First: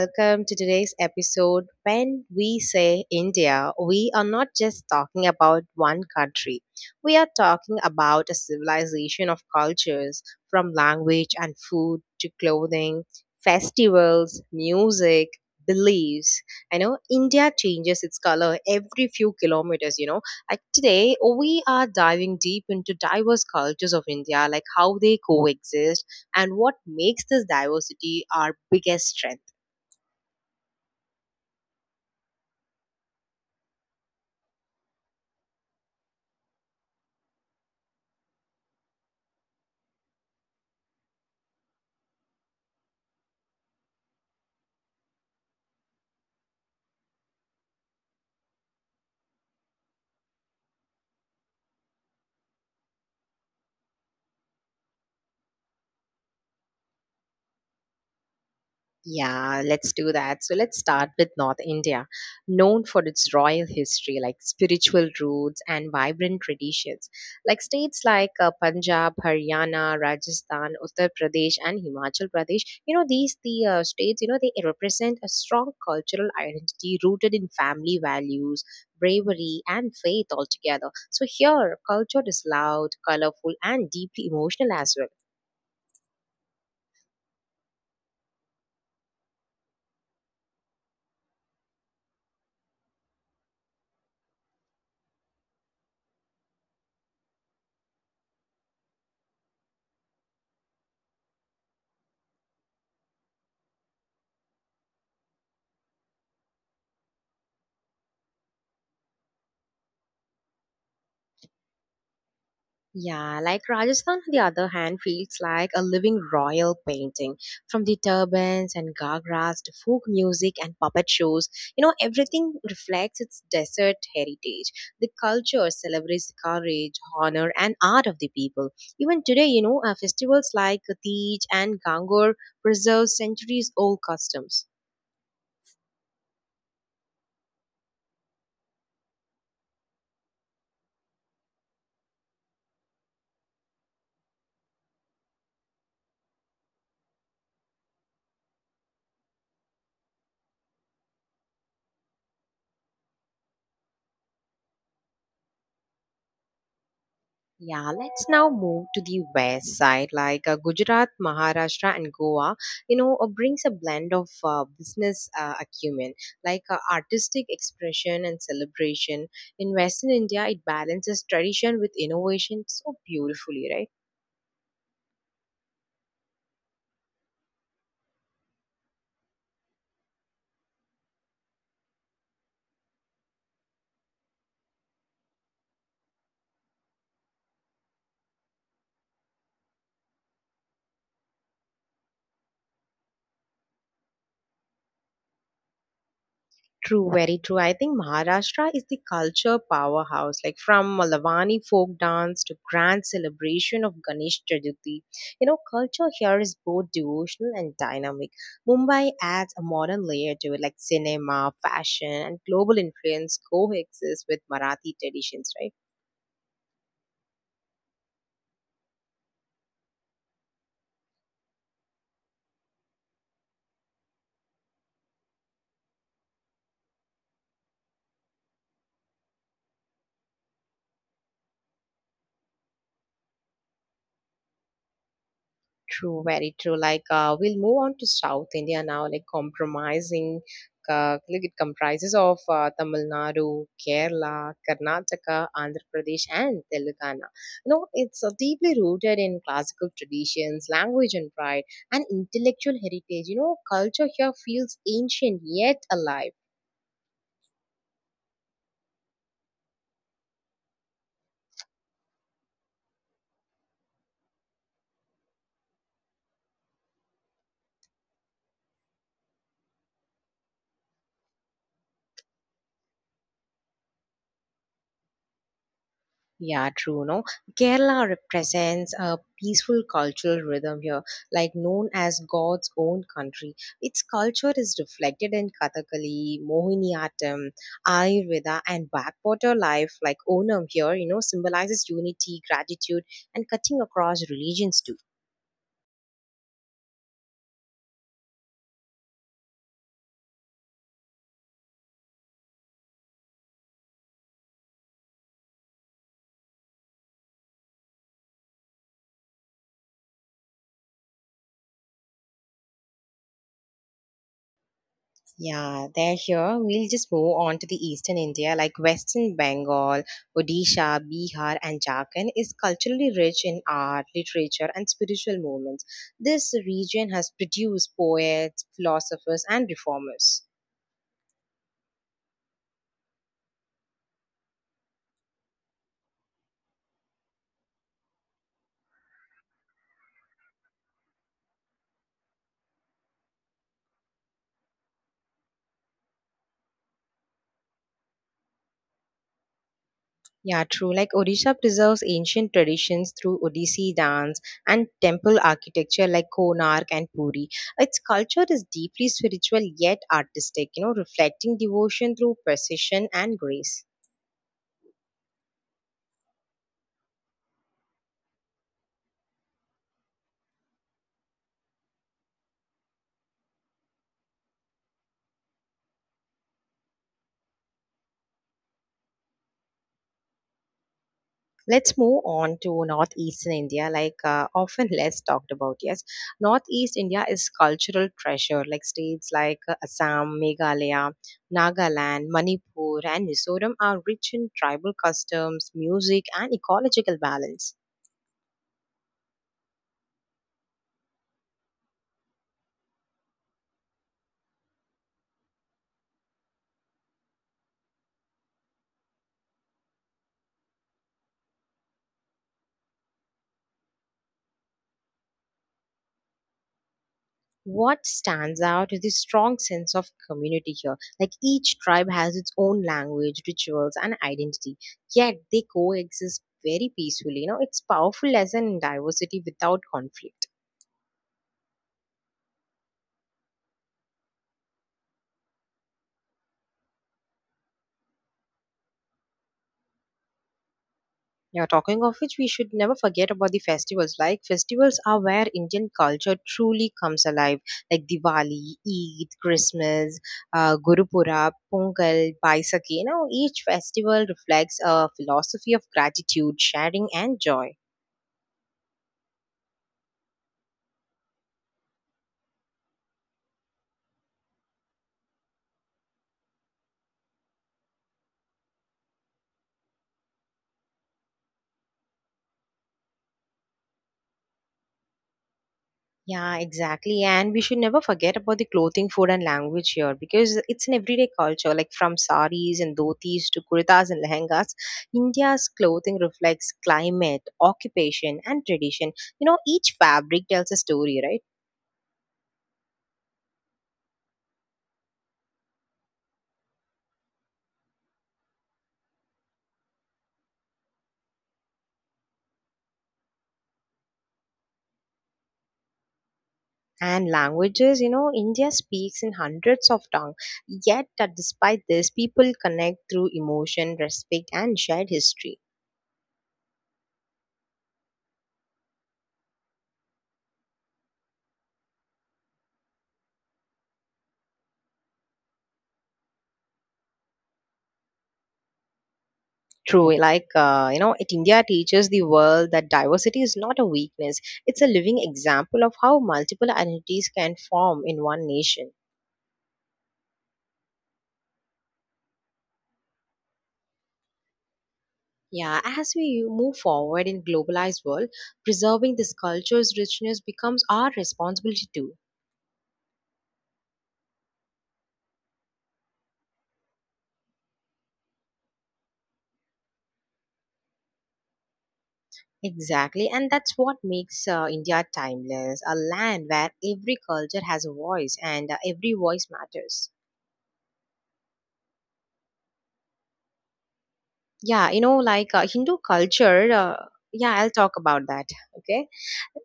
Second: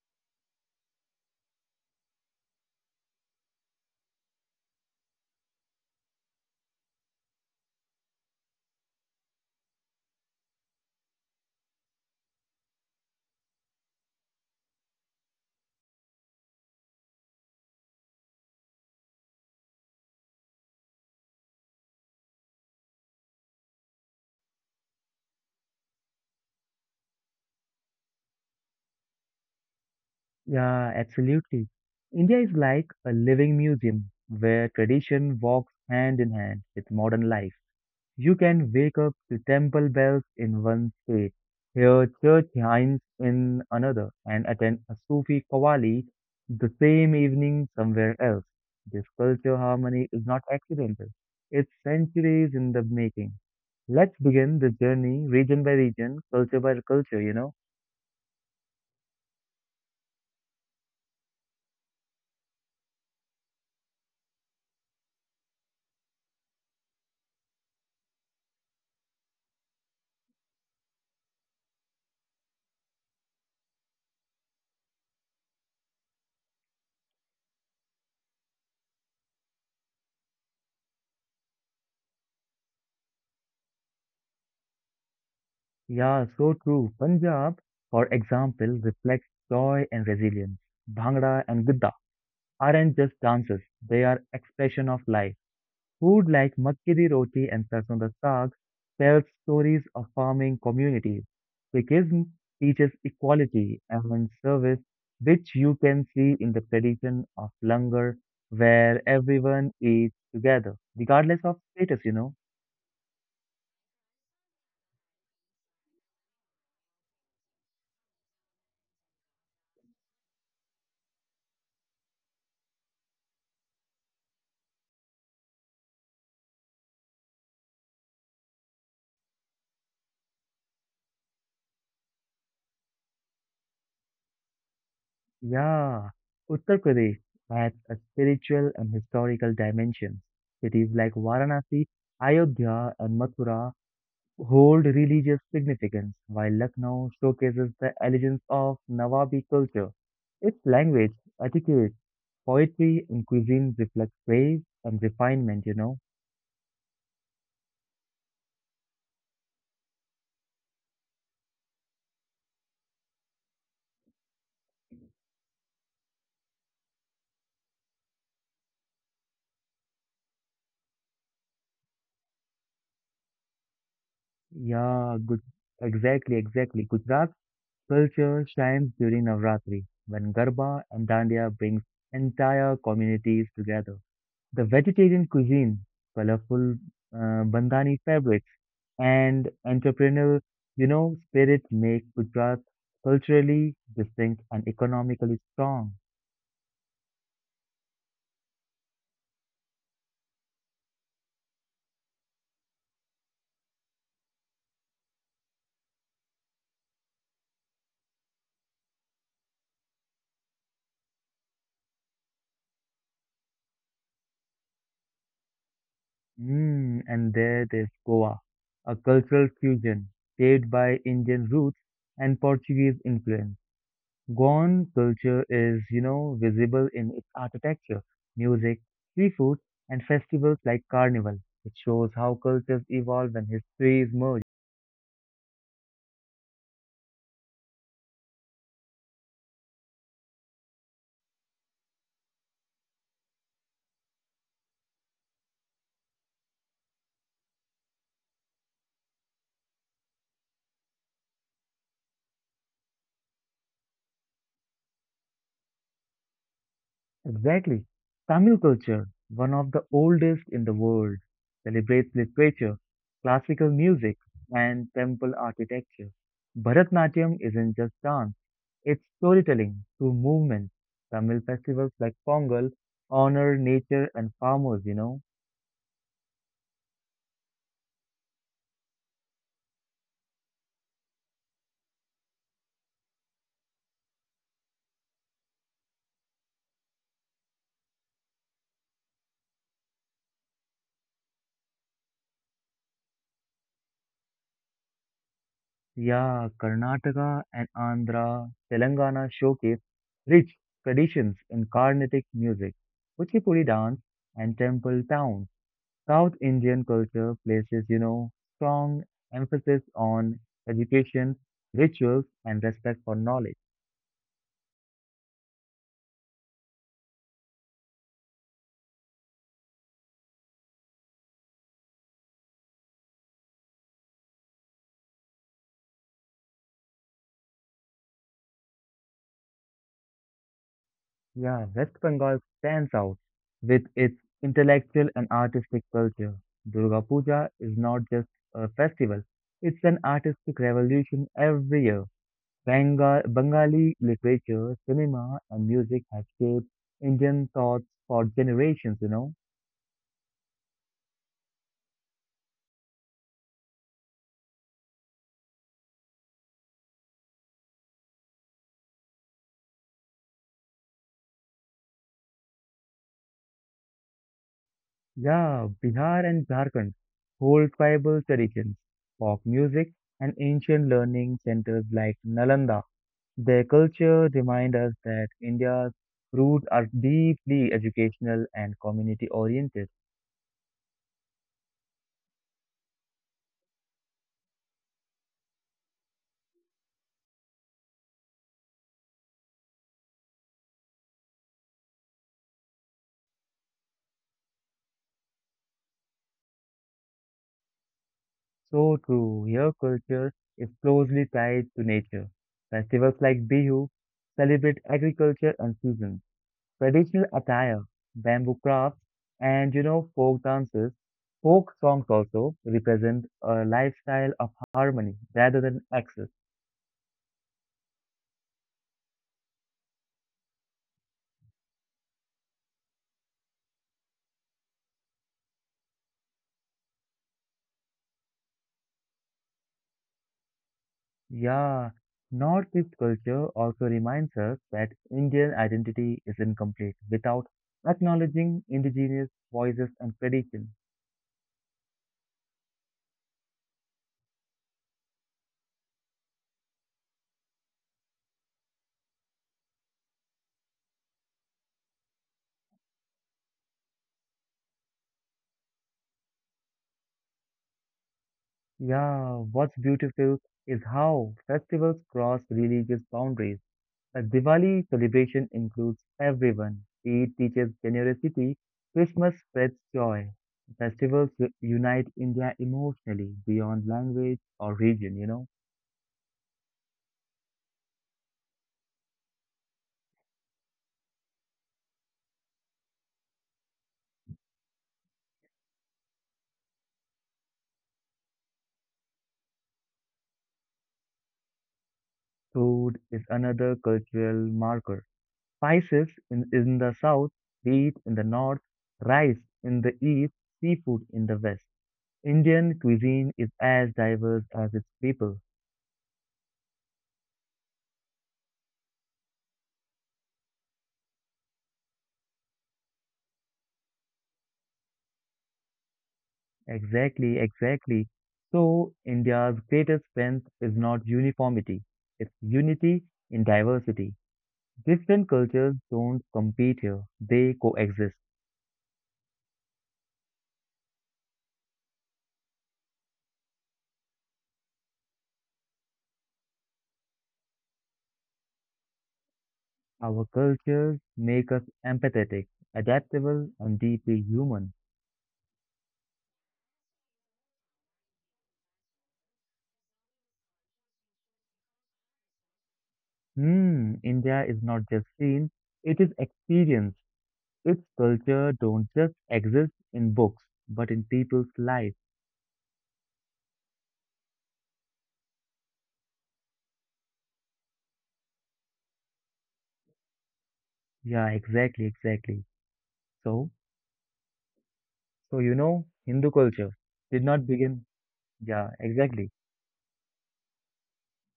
Welcome to today's episode. When we say India, we are not just talking about one country, we are talking about a civilization of cultures from language and food to clothing, festivals, music. Beliefs. I know India changes its color every few kilometers, you know. Like today, we are diving deep into diverse cultures of India, like how they coexist and what makes this diversity our biggest strength. Yeah, absolutely. India is like a living museum where tradition walks hand in hand with modern life. You can wake up to temple bells in one state, hear church hymns in another, and attend a Sufi qawwali the same evening somewhere else. This culture harmony is not accidental. It's centuries in the making. Let's begin this journey region by region, culture by culture, you know. Yeah, let's do that. So let's start with North India, known for its royal history, like spiritual roots and vibrant traditions. Like states like Punjab, Haryana, Rajasthan, Uttar Pradesh, and Himachal Pradesh, you know, the states, you know, they represent a strong cultural identity rooted in family values, bravery, and faith altogether. So here, culture is loud, colorful, and deeply emotional as well. Yeah, so true. Punjab, for example, reflects joy and resilience. Bhangra and Gidda aren't just dances, they are expression of life. Food like makki di roti and sarson da saag tells stories of farming communities. Sikhism teaches equality and service, which you can see in the tradition of langar, where everyone eats together, regardless of status, you know. Yeah, like Rajasthan, on the other hand, feels like a living royal painting. From the turbans and gagras to folk music and puppet shows, you know, everything reflects its desert heritage. The culture celebrates the courage, honor, and art of the people. Even today, you know, festivals like Tej and Gangor preserve centuries old customs. Yeah, Uttar Pradesh adds a spiritual and historical dimension. Cities like Varanasi, Ayodhya, and Mathura hold religious significance, while Lucknow showcases the elegance of Nawabi culture. Its language, etiquette, poetry, and cuisine reflect praise and refinement, you know. Yeah, let's now move to the west side, like Gujarat, Maharashtra, and Goa. You know, brings a blend of business acumen, like artistic expression and celebration. In Western India, it balances tradition with innovation so beautifully, right? Yeah, good. Exactly, exactly. Gujarat's culture shines during Navratri, when Garba and Dandiya brings entire communities together. The vegetarian cuisine, colorful bandhani fabrics, and entrepreneurial, you know, spirit make Gujarat culturally distinct and economically strong. True, very true. I think Maharashtra is the culture powerhouse, like from Malavani folk dance to grand celebration of Ganesh Chaturthi. You know, culture here is both devotional and dynamic. Mumbai adds a modern layer to it, like cinema, fashion, and global influence coexist with Marathi traditions, right? Mm, and there's Goa, a cultural fusion shaped by Indian roots and Portuguese influence. Goan culture is, you know, visible in its architecture, music, seafood, and festivals like Carnival. It shows how cultures evolve and histories merge. True, very true. Like we'll move on to South India now. Like compromising, like it comprises of Tamil Nadu, Kerala, Karnataka, Andhra Pradesh, and Telangana. You know, it's deeply rooted in classical traditions, language and pride, and intellectual heritage. You know, culture here feels ancient yet alive. Exactly. Tamil culture, one of the oldest in the world, celebrates literature, classical music, and temple architecture. Bharatnatyam isn't just dance, it's storytelling through movement. Tamil festivals like Pongal honor nature and farmers, you know. Yeah, true. No, Kerala represents a peaceful cultural rhythm here, like known as God's own country. Its culture is reflected in Kathakali, Mohiniyattam, Ayurveda, and backwater life, like Onam here, you know, symbolizes unity, gratitude, and cutting across religions too. Yeah, Karnataka and Andhra, Telangana showcase rich traditions in Carnatic music, Kuchipudi dance, and temple towns. South Indian culture places, you know, strong emphasis on education, rituals, and respect for knowledge. Yeah, they're here. We'll just move on to the eastern India, like Western Bengal, Odisha, Bihar, and Jharkhand is culturally rich in art, literature, and spiritual movements. This region has produced poets, philosophers, and reformers. Yeah, West Bengal stands out with its intellectual and artistic culture. Durga Puja is not just a festival, it's an artistic revolution every year. Bengal, Bengali literature, cinema, and music have shaped Indian thoughts for generations, you know. Yeah, true. Like Odisha preserves ancient traditions through Odissi dance and temple architecture like Konark and Puri. Its culture is deeply spiritual yet artistic, you know, reflecting devotion through precision and grace. Yeah, Bihar and Jharkhand hold tribal traditions, folk music, and ancient learning centers like Nalanda. Their culture remind us that India's roots are deeply educational and community oriented. Let's move on to Northeastern India, like often less talked about. Yes, Northeast India is cultural treasure, like states like Assam, Meghalaya, Nagaland, Manipur, and Mizoram are rich in tribal customs, music, and ecological balance. So too, here culture is closely tied to nature. Festivals like Bihu celebrate agriculture and seasons. Traditional attire, bamboo crafts, and you know, folk dances, folk songs also represent a lifestyle of harmony rather than excess. What stands out is the strong sense of community here. Like each tribe has its own language, rituals, and identity, yet they coexist very peacefully. You know, it's powerful lesson in diversity without conflict. Yeah, Northeast culture also reminds us that Indian identity is incomplete without acknowledging indigenous voices and tradition. Yeah, talking of which, we should never forget about the festivals. Like, festivals are where Indian culture truly comes alive, like Diwali, Eid, Christmas, Guru Purab, Pongal, Baisakhi. You know, each festival reflects a philosophy of gratitude, sharing, and joy. Yeah, what's beautiful is how festivals cross religious boundaries. The Diwali celebration includes everyone. Eid teaches generosity, Christmas spreads joy. Festivals unite India emotionally beyond language or region, you know. Yeah, exactly. And we should never forget about the clothing, food, and language here because it's an everyday culture. Like from saris and dhotis to kurtas and lehengas, India's clothing reflects climate, occupation, and tradition. You know, each fabric tells a story, right? Food is another cultural marker. Spices in the south, wheat in the north, rice in the east, seafood in the west. Indian cuisine is as diverse as its people. And languages, you know, India speaks in hundreds of tongues. Yet, despite this, people connect through emotion, respect, and shared history. Exactly, exactly. So, India's greatest strength is not uniformity, it's unity in diversity. Different cultures don't compete here, they coexist. True, like you know, it India teaches the world that diversity is not a weakness; it's a living example of how multiple identities can form in one nation. Our cultures make us empathetic, adaptable, and deeply human. Yeah, as we move forward in globalized world, preserving this culture's richness becomes our responsibility too. Hmm, India is not just seen, it is experienced. Its culture don't just exist in books, but in people's lives. Exactly, and that's what makes India timeless—a land where every culture has a voice and every voice matters. Yeah, exactly, exactly. So, so, Hindu Yeah, culture you know, did like not begin. Yeah, exactly. yeah, I'll talk about that. Okay.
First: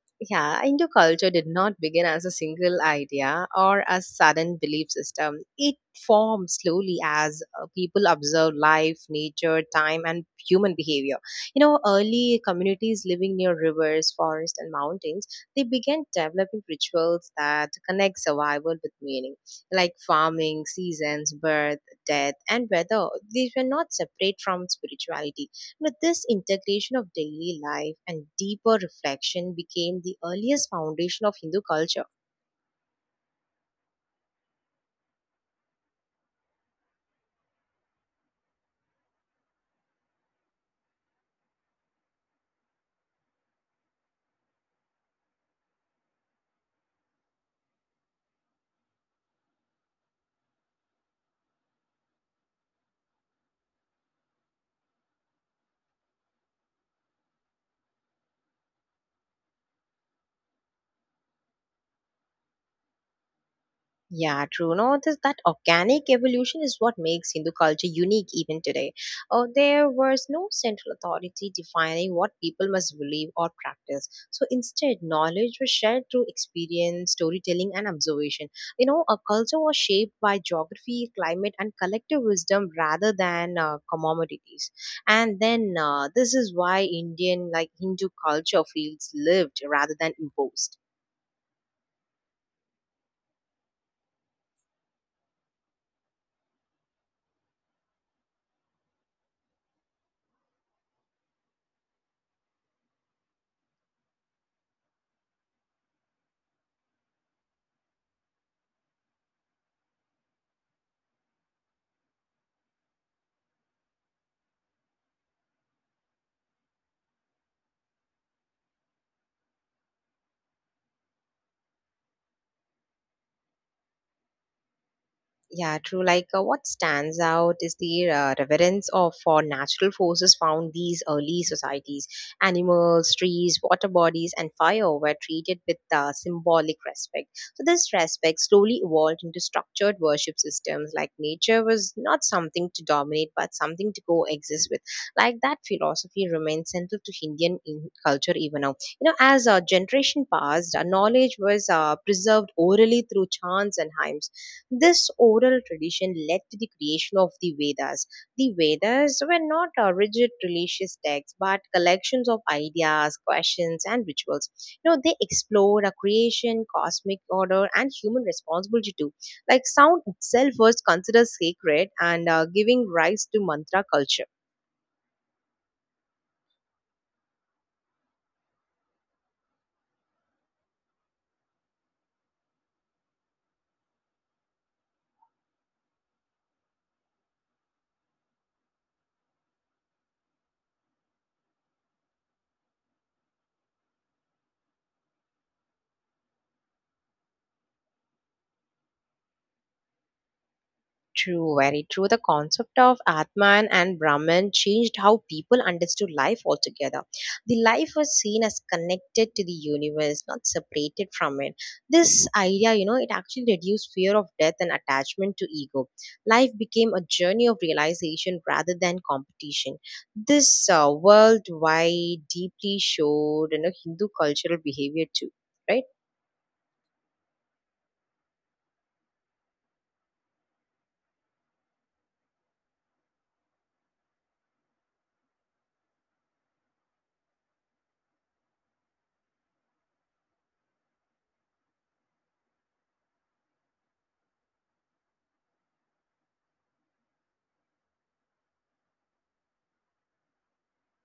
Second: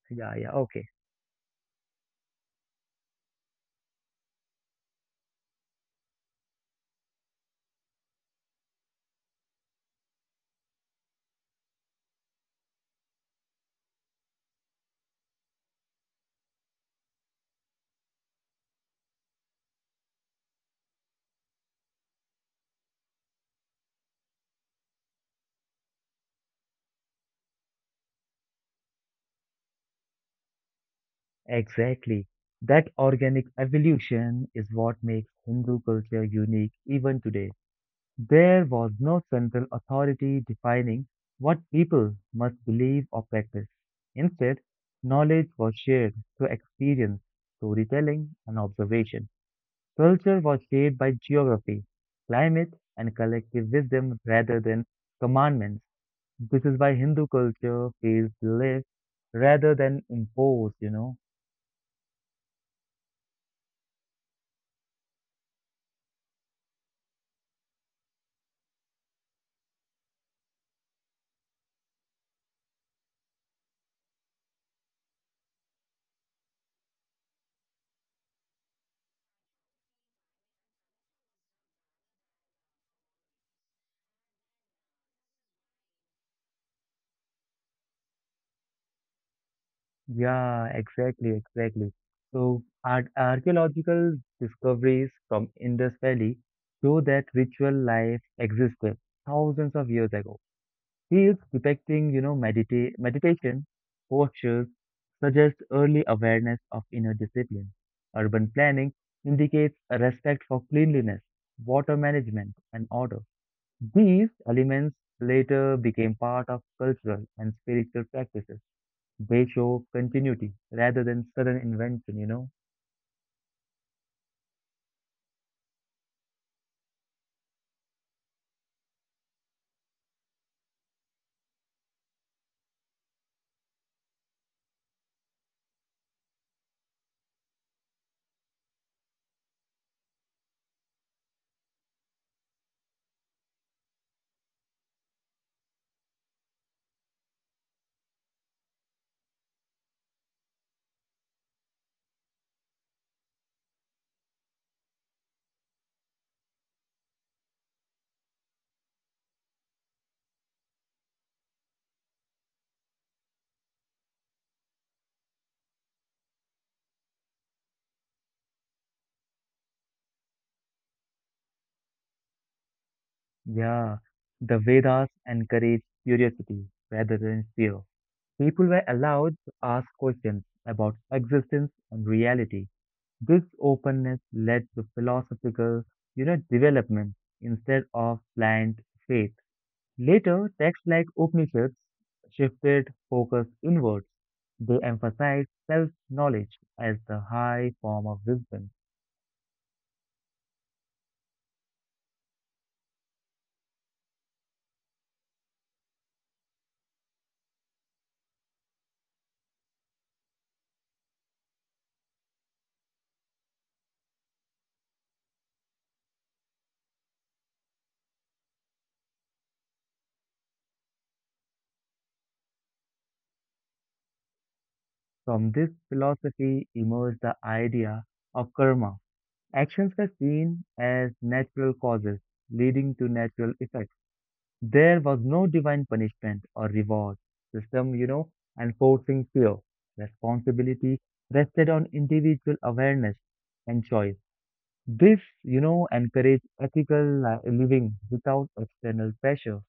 Yeah, yeah, Yeah, Hindu okay. culture did not begin as a single idea or a sudden belief system. It formed slowly as people observed life, nature, time, and human behavior. You know, early communities living near rivers, forests, and mountains, they began developing rituals that connect survival with meaning, like farming, seasons, birth death, and weather, these were not separate from spirituality. But this integration of daily life and deeper reflection became the earliest foundation of Hindu culture. Exactly. That organic evolution is what makes Hindu culture unique even today. There was no central authority defining what people must believe or practice. Instead, knowledge was shared through experience, storytelling, and observation. Culture was shaped by geography, climate, and collective wisdom rather than commandments. This is why Hindu culture feels lived rather than imposed, you know? Yeah, true. No, this that organic evolution is what makes Hindu culture unique even today. Oh, there was no central authority defining what people must believe or practice. So instead, knowledge was shared through experience, storytelling, and observation. You know, a culture was shaped by geography, climate, and collective wisdom rather than commodities. And then this is why Indian, like Hindu culture, feels lived rather than imposed. Yeah, exactly, exactly. So, ar archaeological discoveries from Indus Valley show that ritual life existed thousands of years ago. Fields depicting, you know, meditation postures suggest early awareness of inner discipline. Urban planning indicates a respect for cleanliness, water management, and order. These elements later became part of cultural and spiritual practices. They show continuity rather than sudden invention, you know? Yeah, true. Like, what stands out is the reverence of for natural forces found these early societies. Animals, trees, water bodies, and fire were treated with symbolic respect. So, this respect slowly evolved into structured worship systems. Like, nature was not something to dominate, but something to coexist with. Like, that philosophy remains central to Indian culture even now. You know, as a generation passed, knowledge was preserved orally through chants and hymns this oral tradition led to the creation of the Vedas. The Vedas were not rigid religious texts but collections of ideas, questions, and rituals. You know, they explored a creation, cosmic order, and human responsibility too. Like sound itself was considered sacred and giving rise to mantra culture. Yeah, the Vedas encourage curiosity rather than fear. People were allowed to ask questions about existence and reality. This openness led to philosophical, you know, development instead of blind faith. Later, texts like Upanishads shifted focus inwards. They emphasized self knowledge as the high form of wisdom. True, very true. The concept of Atman and Brahman changed how people understood life altogether. The life was seen as connected to the universe, not separated from it. This idea, you know, it actually reduced fear of death and attachment to ego. Life became a journey of realization rather than competition. This worldwide deeply showed in a Hindu cultural behavior too, right? From this philosophy emerged the idea of karma. Actions were seen as natural causes leading to natural effects. There was no divine punishment or reward system, you know, enforcing fear. Responsibility rested on individual awareness and choice. This, you know, encourage ethical living without external pressure.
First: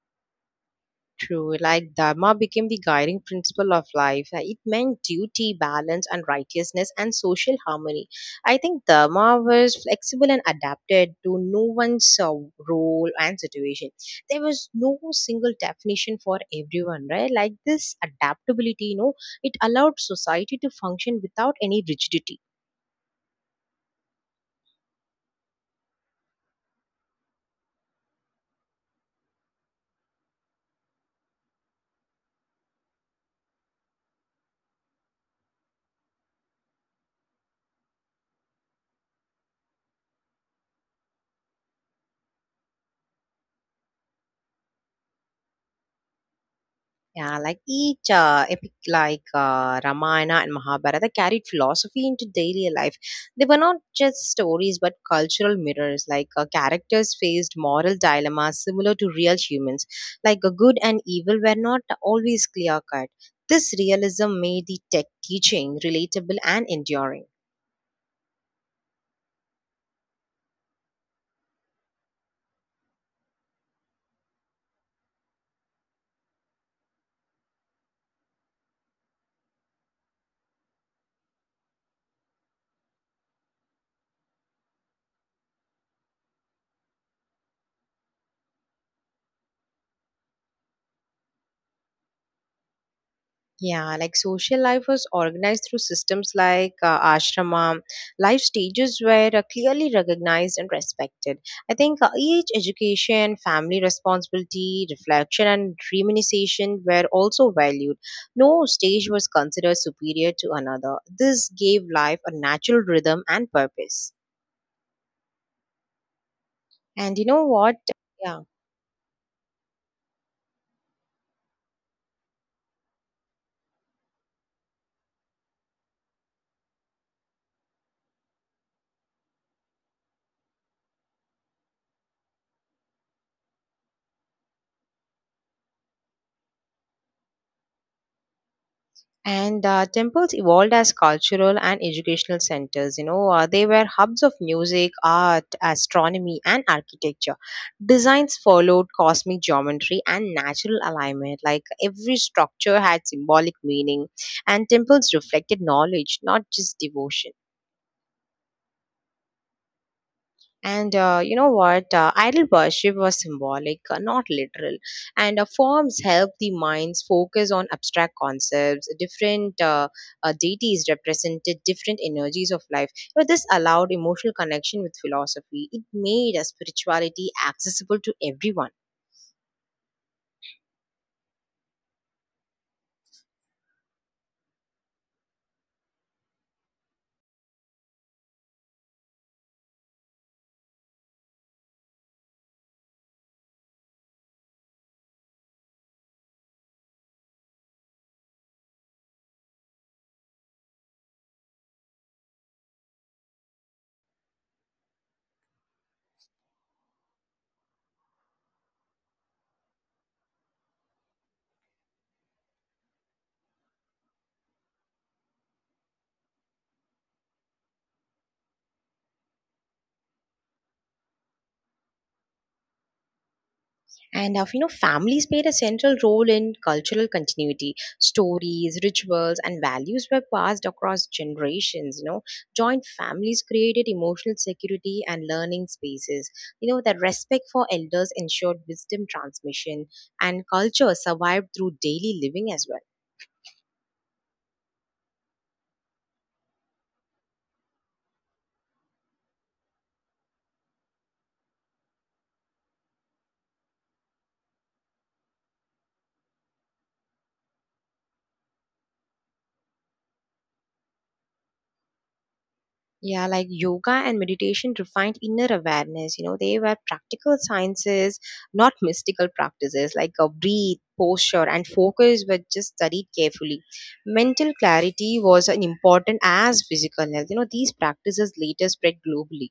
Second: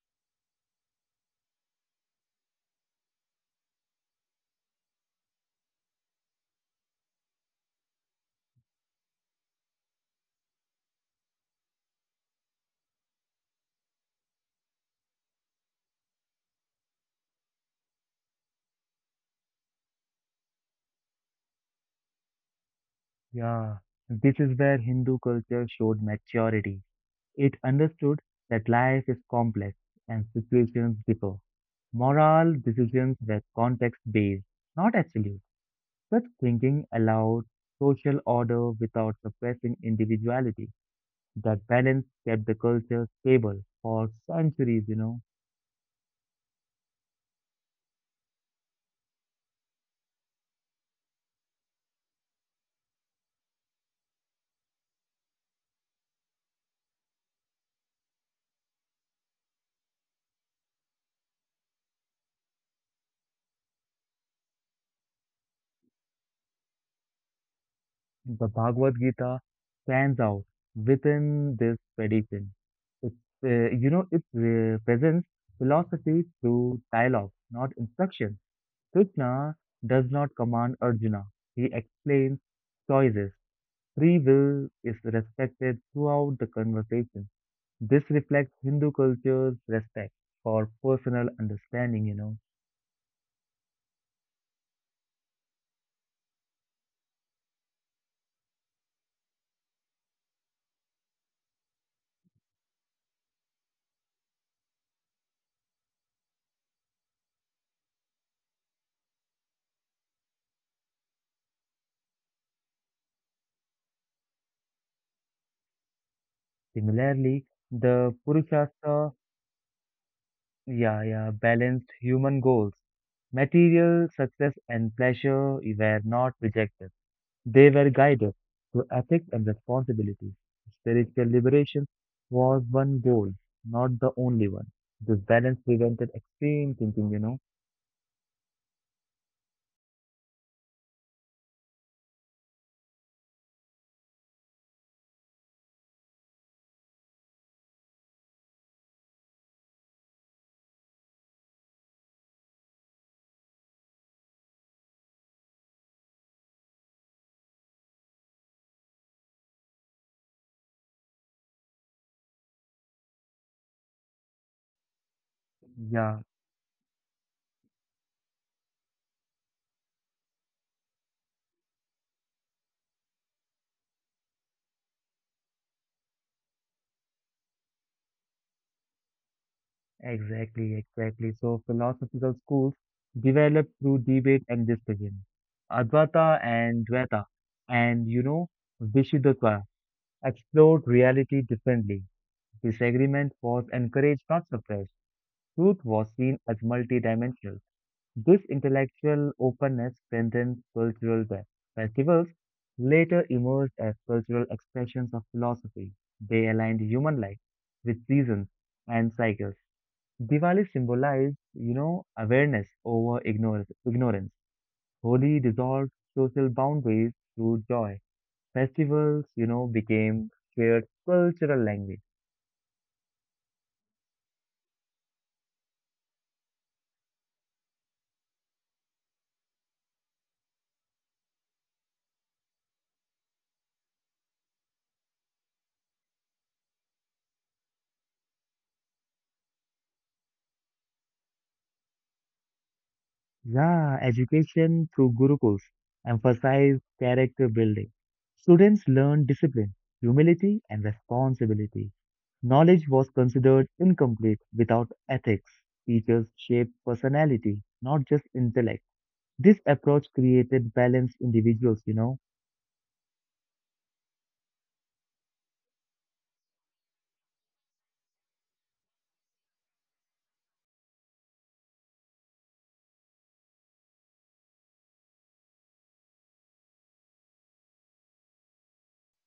True, like Dharma became the guiding principle of life. It meant duty, balance, and righteousness and social harmony. I think Dharma was flexible and adapted to no one's role and situation. There was no single definition for everyone, right? Like this adaptability, you know, it allowed society to function without any rigidity. Yeah, this is where Hindu culture showed maturity. It understood that life is complex and situations differ. Moral decisions were context-based, not absolute. Such thinking allowed social order without suppressing individuality. That balance kept the culture stable for centuries, you know. Yeah, like each epic like Ramayana and Mahabharata carried philosophy into daily life. They were not just stories but cultural mirrors. Like characters faced moral dilemmas similar to real humans. Like good and evil were not always clear cut. This realism made the tech teaching relatable and enduring. The Bhagavad Gita stands out within this tradition. It's, you know, it presents philosophy through dialogue, not instruction. Krishna does not command Arjuna. He explains choices. Free will is respected throughout the conversation. This reflects Hindu culture's respect for personal understanding, you know. Yeah, like social life was organized through systems like ashrama, life stages were clearly recognized and respected. I think each education, family responsibility, reflection, and reminiscence were also valued. No stage was considered superior to another. This gave life a natural rhythm and purpose. Similarly, the And you know Purushastra. what? Yeah. Yeah, yeah, balanced human goals. Material success and pleasure were not rejected. They were guided through ethics and responsibility. Spiritual liberation was one goal, not the only one. This balance prevented extreme thinking, you know. And temples evolved as cultural and educational centers. You know, they were hubs of music, art, astronomy, and architecture. Designs followed cosmic geometry and natural alignment. Like every structure had symbolic meaning, and temples reflected knowledge, not just devotion. And you know what? Idol worship was symbolic, not literal. And Yeah, forms help the minds focus on abstract concepts. Different deities represented different energies of life. You know, this allowed emotional connection with philosophy. It made spirituality accessible to everyone. exactly, exactly. So philosophical schools developed through debate and discussion. Advaita and Dvaita and, you know, Vishuddhata explored reality differently. Disagreement was encouraged, not suppressed. Truth was seen as multidimensional. This intellectual openness strengthened cultural festivals, later emerged as cultural expressions of philosophy. They aligned human life with seasons and cycles. Diwali symbolized, you know, awareness over ignorance. Holi dissolved social boundaries through joy. Festivals, you know, became shared cultural language. And you know, families played a central role in cultural continuity. Stories, rituals, and values were passed across generations. You know, joint families created emotional security and learning spaces. You know, that respect for elders ensured wisdom transmission, and culture survived through daily living as well. Yeah, education through Gurukuls emphasize character building. Students learn discipline, humility, and responsibility. Knowledge was considered incomplete without ethics. Teachers shaped personality, not just intellect. This approach created balanced individuals, you know? Yeah, like yoga and meditation refined inner awareness. You know, they were practical sciences, not mystical practices like a breathe, posture, and focus were just studied carefully. Mental clarity was an important as physical health. You know, these practices later spread globally.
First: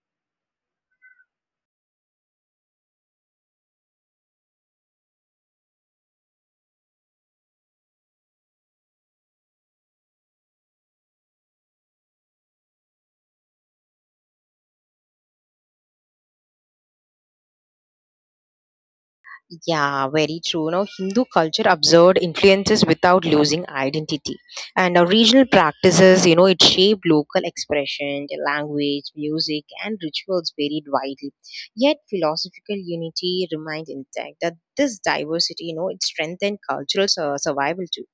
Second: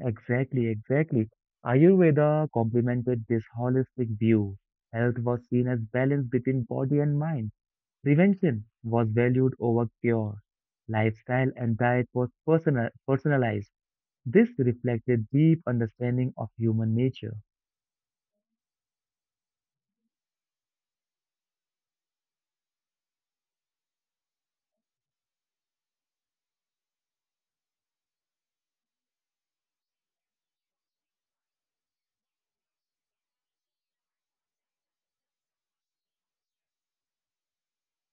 Exactly, exactly. Ayurveda complemented this holistic view. Health was seen as balance between body and mind. Prevention was valued over cure. Lifestyle and diet was personalized. This reflected deep understanding of human nature. Yeah, very true. Now, Hindu culture observed influences without losing identity. And our regional practices, you know, it shaped local expression, the language, music, and rituals varied widely. Yet, philosophical unity remained intact. That this diversity, you know, it strengthened cultural survival too.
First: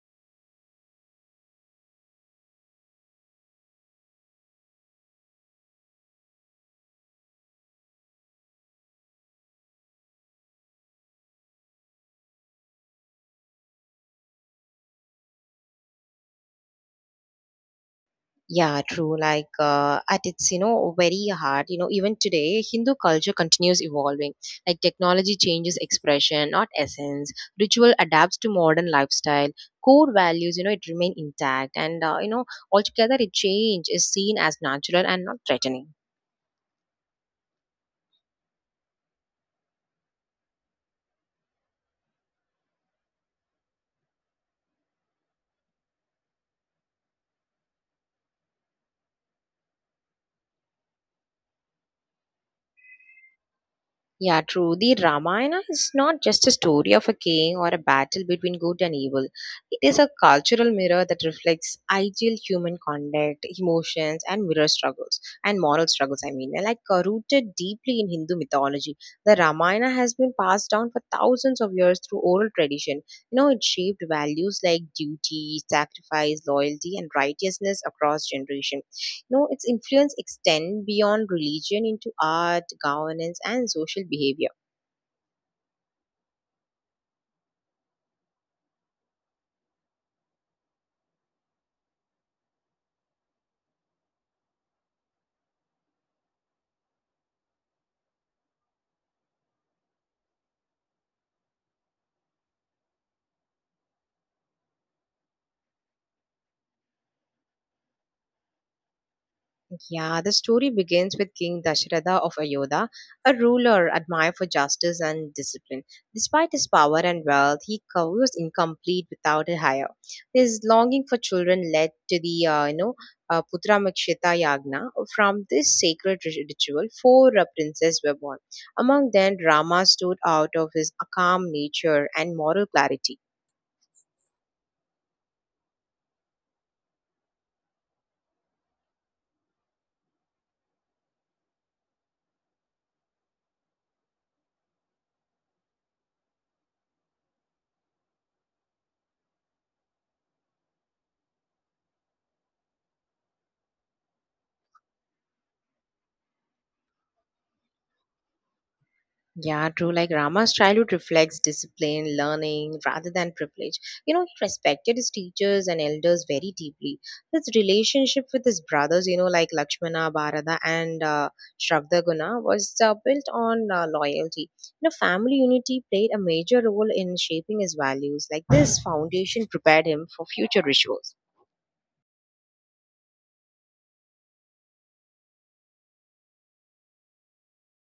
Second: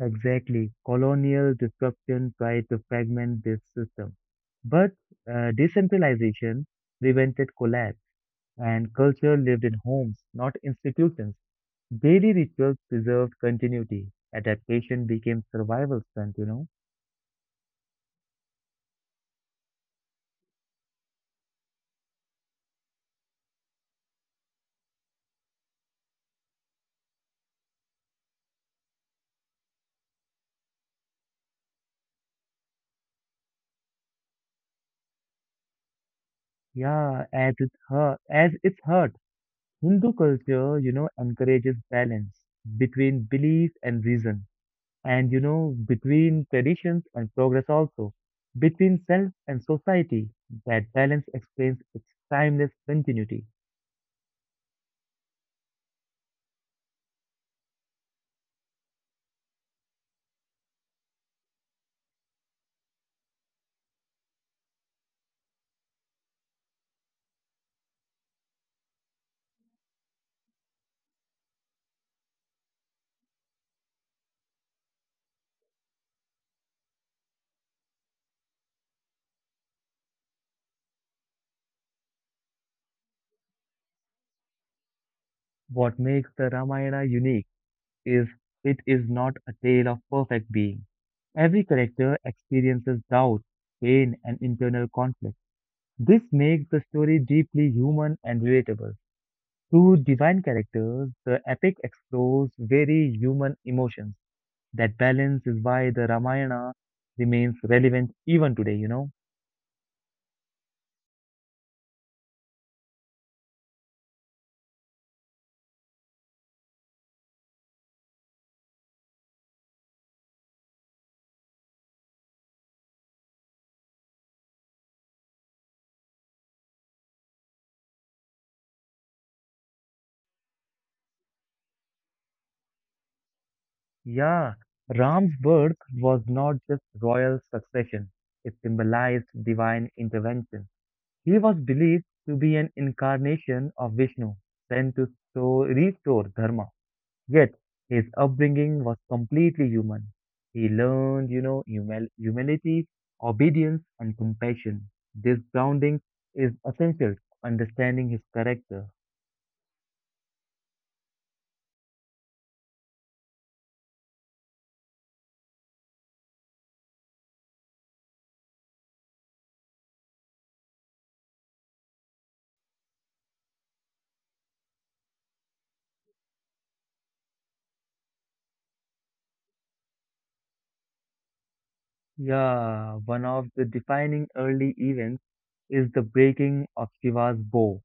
Exactly, colonial disruption tried to fragment this system, but decentralization prevented collapse, and culture lived in homes, not institutions. Daily rituals preserved continuity. Adaptation became survival strength, you know. Yeah, true. Like, at its, you know, very hard, you know, even today, Hindu culture continues evolving. Like, technology changes expression, not essence. Ritual adapts to modern lifestyle. Core values, you know, it remain intact. And, you know, altogether, it change is seen as natural and not threatening. Yeah, as it's hurt. Hindu culture, you know, encourages balance between belief and reason, and you know, between traditions and progress also, between self and society. That balance explains its timeless continuity. Yeah, true. The Ramayana is not just a story of a king or a battle between good and evil. It is a cultural mirror that reflects ideal human conduct, emotions, and moral struggles, I mean. Like rooted deeply in Hindu mythology, the Ramayana has been passed down for thousands of years through oral tradition. You know, it shaped values like duty, sacrifice, loyalty, and righteousness across generations. No, its influence extend beyond religion into art, governance, and social behavior. What makes the Ramayana unique is it is not a tale of perfect being. Every character experiences doubt, pain, and internal conflict. This makes the story deeply human and relatable. Through divine characters, the epic explores very human emotions. That balance is why the Ramayana remains relevant even today, you know. Yeah, the story begins with King Dasharatha of Ayodhya, a ruler admired for justice and discipline. Despite his power and wealth, was incomplete without a hire. His longing for children led to the Putramikshita Yagna. From this sacred ritual, four princes were born. Among them, Rama stood out of his calm nature and moral clarity. Yeah, Ram's birth was not just royal succession, it symbolized divine intervention. He was believed to be an incarnation of Vishnu, sent to so restore Dharma. Yet his upbringing was completely human. He learned, you know, humility, obedience, and compassion. This grounding is essential to understanding his character. Yeah, true. Like Rama's childhood reflects discipline, learning rather than privilege. You know, he respected his teachers and elders very deeply. His relationship with his brothers, you know, like Lakshmana, Bharata, and Shragdaguna, was built on loyalty. You know, family unity played a major role in shaping his values. Like this foundation prepared him for future rituals. Yeah, one of the defining early events is the breaking of Shiva's bow.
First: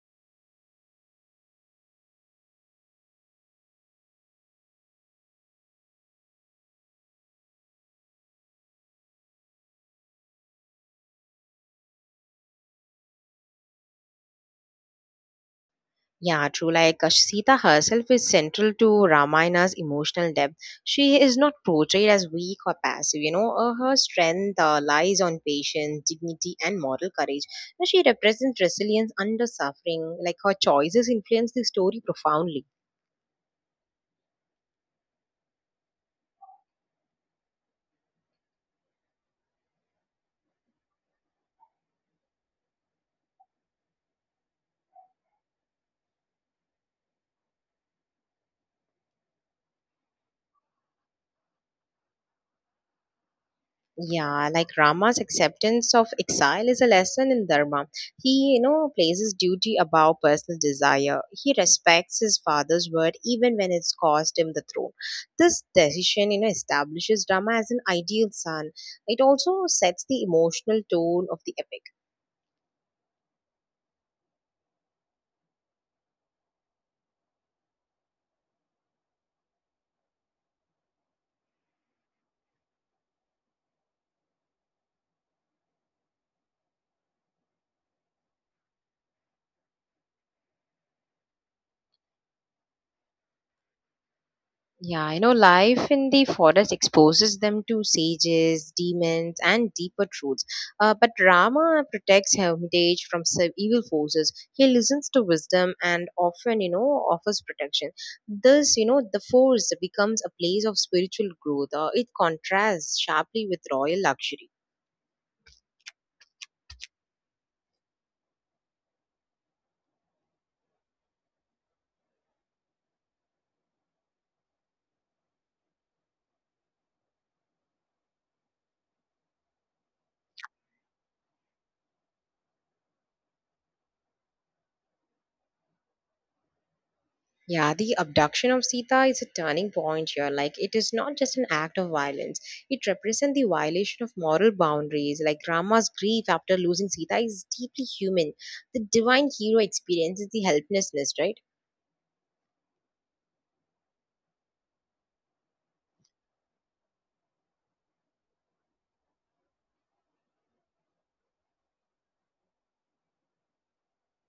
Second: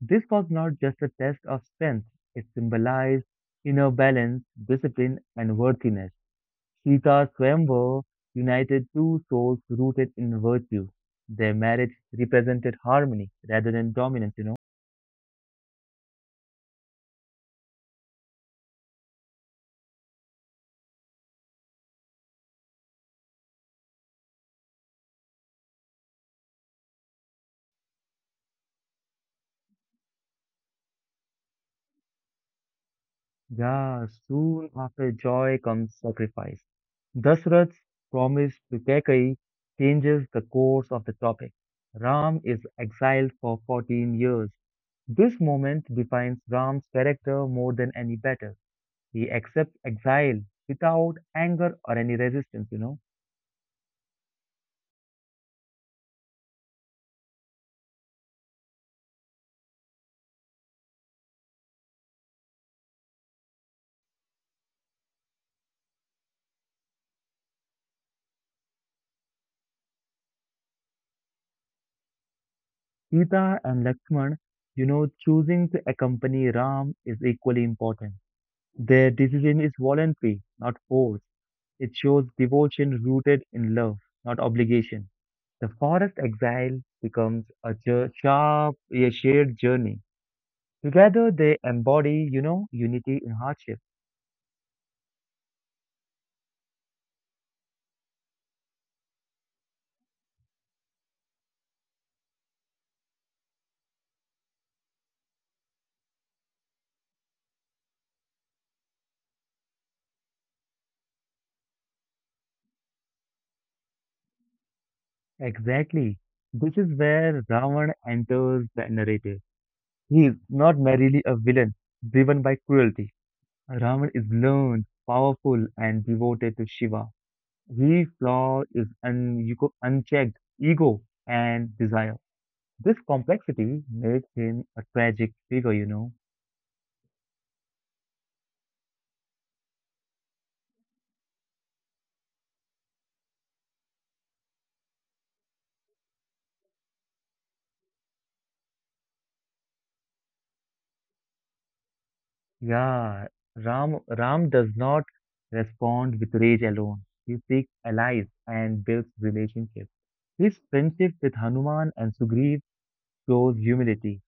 This was not just a test of strength, it symbolized inner balance, discipline, and worthiness. Sita Swayamvara united two souls rooted in virtue. Their marriage represented harmony rather than dominance, you know. Yeah, true. Like Sita herself is central to Ramayana's emotional depth. She is not portrayed as weak or passive. You know, her strength lies on patience, dignity, and moral courage. Now, she represents resilience under suffering. Like her choices influence the story profoundly. Yeah, soon after joy comes sacrifice. Dasarath's promise to Kekai changes the course of the topic. Ram is exiled for 14 years. This moment defines Ram's character more than any battle. He accepts exile without anger or any resistance, you know. Yeah, like Rama's acceptance of exile is a lesson in dharma. He, you know, places duty above personal desire. He respects his father's word even when it's cost him the throne. This decision, you know, establishes Rama as an ideal son. It also sets the emotional tone of the epic. Sita and Lakshman, you know, choosing to accompany Ram is equally important. Their decision is voluntary, not forced. It shows devotion rooted in love, not obligation. The forest exile becomes a a shared journey. Together they embody, you know, unity in hardship. Yeah, you know, life in the forest exposes them to sages, demons, and deeper truths. But Rama protects Hermitage from evil forces. He listens to wisdom and often, you know, offers protection. Thus, you know, the forest becomes a place of spiritual growth. It contrasts sharply with royal luxury. Exactly. This is where Ravan enters the narrative. He is not merely a villain driven by cruelty. Rama is learned, powerful, and devoted to Shiva. His flaw is unchecked ego and desire. This complexity makes him a tragic figure, you know. Yeah, the abduction of Sita is a turning point here. Like, it is not just an act of violence, it represents the violation of moral boundaries. Like, Rama's grief after losing Sita is deeply human. The divine hero experiences the helplessness, right? Yeah, Ram does not respond with rage alone. He seeks allies and builds relationships. His friendship with Hanuman and Sugriv shows humility.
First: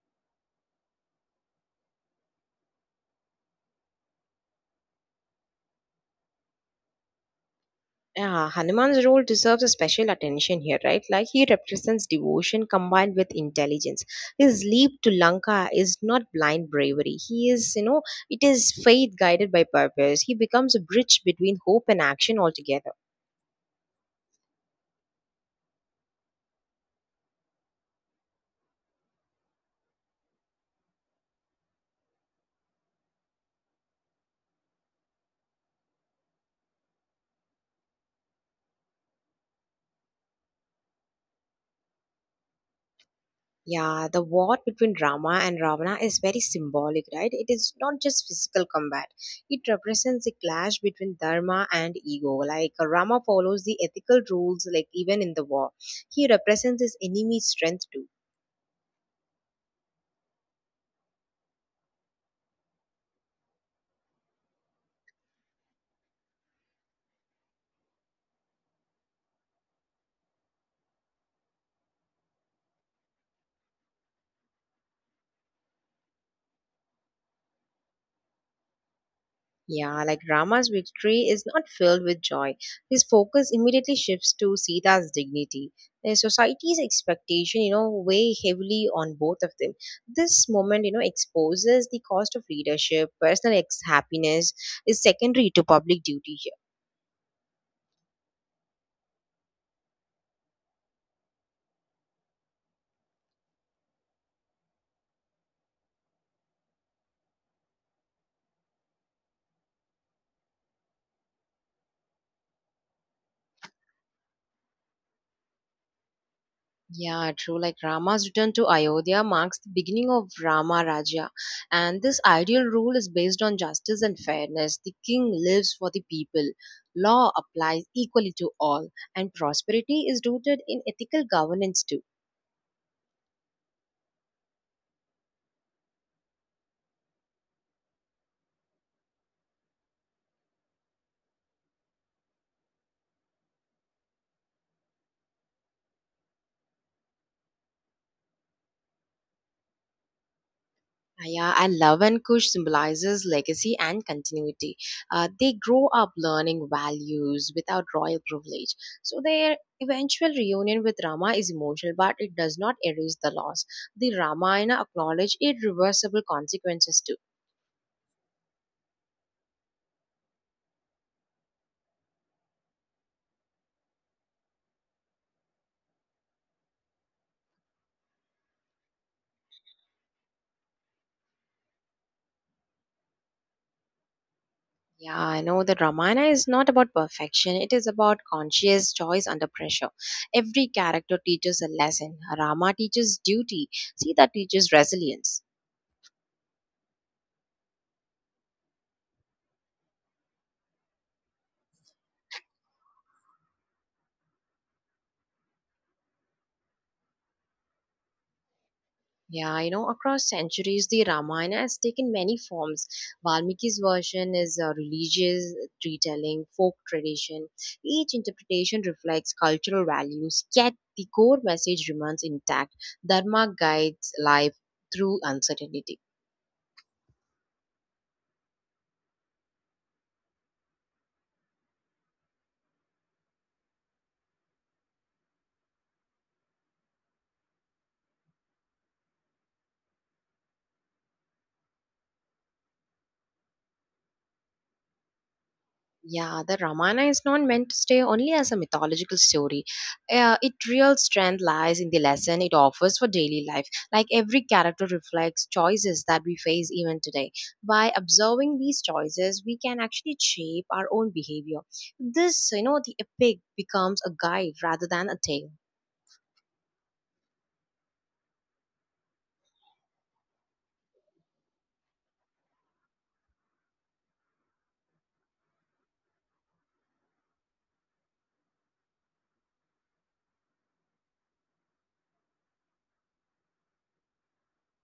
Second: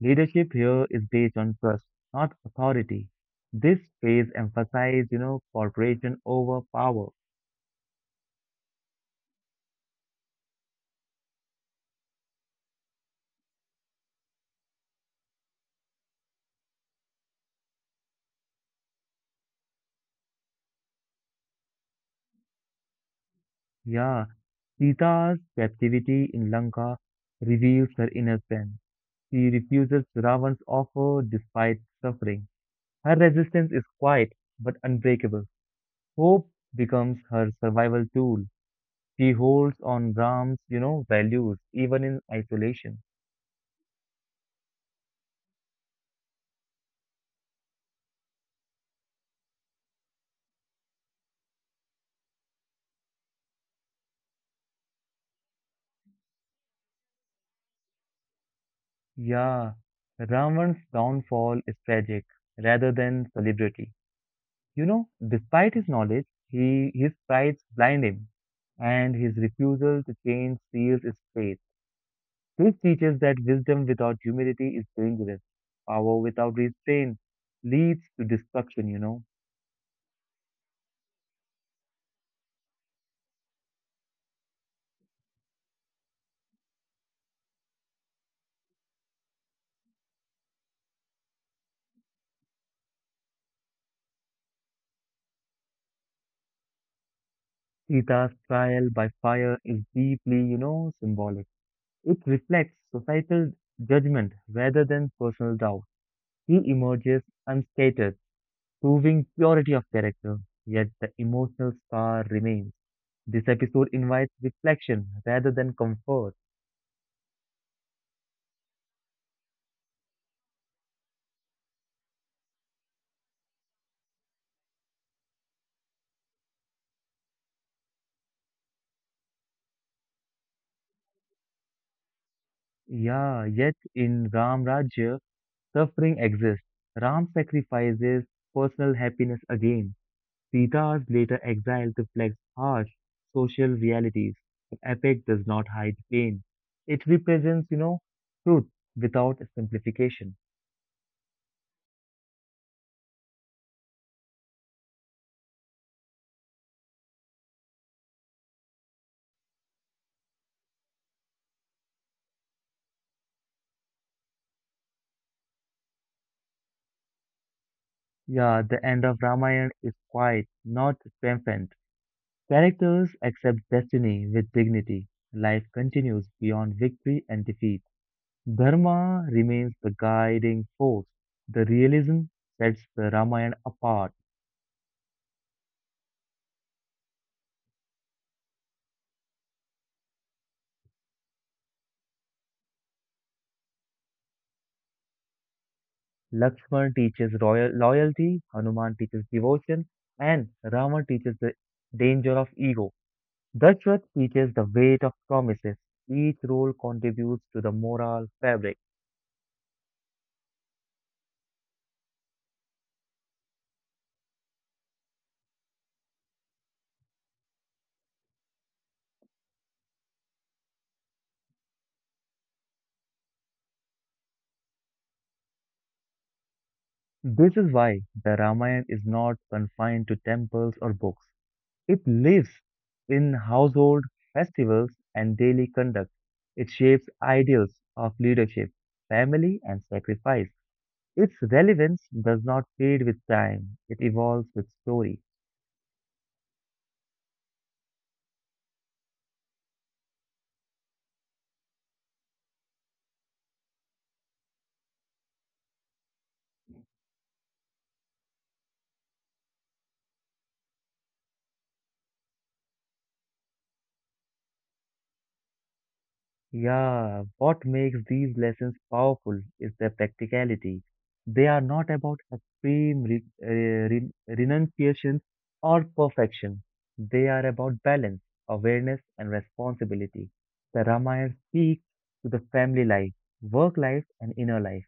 Leadership here is based on trust, not authority. This phase emphasizes, you know, cooperation over power. Yeah, Hanuman's role deserves a special attention here, right? Like, he represents devotion combined with intelligence. His leap to Lanka is not blind bravery. He is, you know, It is faith guided by purpose. He becomes a bridge between hope and action altogether. Yeah, Sita's captivity in Lanka reveals her inner strength. She refuses Ravan's offer despite suffering. Her resistance is quiet but unbreakable. Hope becomes her survival tool. She holds on Ram's, you know, values even in isolation. Yeah, the war between Rama and Ravana is very symbolic, right? It is not just physical combat. It represents a clash between dharma and ego. Like Rama follows the ethical rules, like even in the war. He represents his enemy's strength too. Yeah, Ravan's downfall is tragic rather than celebrity. You know, despite his knowledge, he his prides blind him, and his refusal to change seals his fate. This teaches that wisdom without humility is dangerous. Power without restraint leads to destruction, you know. Yeah, like Rama's victory is not filled with joy. His focus immediately shifts to Sita's dignity. The society's expectation, you know, weigh heavily on both of them. This moment, you know, exposes the cost of leadership, happiness is secondary to public duty here. Sita's trial by fire is deeply, you know, symbolic. It reflects societal judgment rather than personal doubt. He emerges unscathed, proving purity of character, yet the emotional scar remains. This episode invites reflection rather than comfort. Yeah, true. Like Rama's return to Ayodhya marks the beginning of Rama Rajya, and this ideal rule is based on justice and fairness. The king lives for the people, law applies equally to all, and prosperity is rooted in ethical governance too. Yeah, yet in Ram Rajya, suffering exists. Ram sacrifices personal happiness again. Sita's later exile reflects harsh social realities. The epic does not hide pain. It represents, truth without simplification. Yeah, and love and Kush symbolizes legacy and continuity. They grow up learning values without royal privilege. So their eventual reunion with Rama is emotional, but it does not erase the loss. The Ramayana acknowledge irreversible consequences too. Yeah, the end of Ramayana is quiet, not triumphant. Characters accept destiny with dignity. Life continues beyond victory and defeat. Dharma remains the guiding force. The realism sets the Ramayana apart. Yeah, I know that Ramayana is not about perfection. It is about conscious choice under pressure. Every character teaches a lesson. Rama teaches duty. Sita teaches resilience. Lakshman teaches royal loyalty, Hanuman teaches devotion, and Rama teaches the danger of ego. Dashrath teaches the weight of promises. Each role contributes to the moral fabric. Yeah, you know, across centuries, the Ramayana has taken many forms. Valmiki's version is a religious retelling, folk tradition. Each interpretation reflects cultural values, yet the core message remains intact. Dharma guides life through uncertainty. This is why the Ramayana is not confined to temples or books. It lives in household festivals and daily conduct. It shapes ideals of leadership, family, and sacrifice. Its relevance does not fade with time, it evolves with story. Yeah, the Ramana is not meant to stay only as a mythological story. Its real strength lies in the lesson it offers for daily life. Like every character reflects choices that we face even today. By observing these choices, we can actually shape our own behavior. This, you know, the epic becomes a guide rather than a tale. Yeah, what makes these lessons powerful is their practicality. They are not about extreme re re renunciation or perfection. They are about balance, awareness, and responsibility. The Ramayana speaks to the family life, work life, and inner life.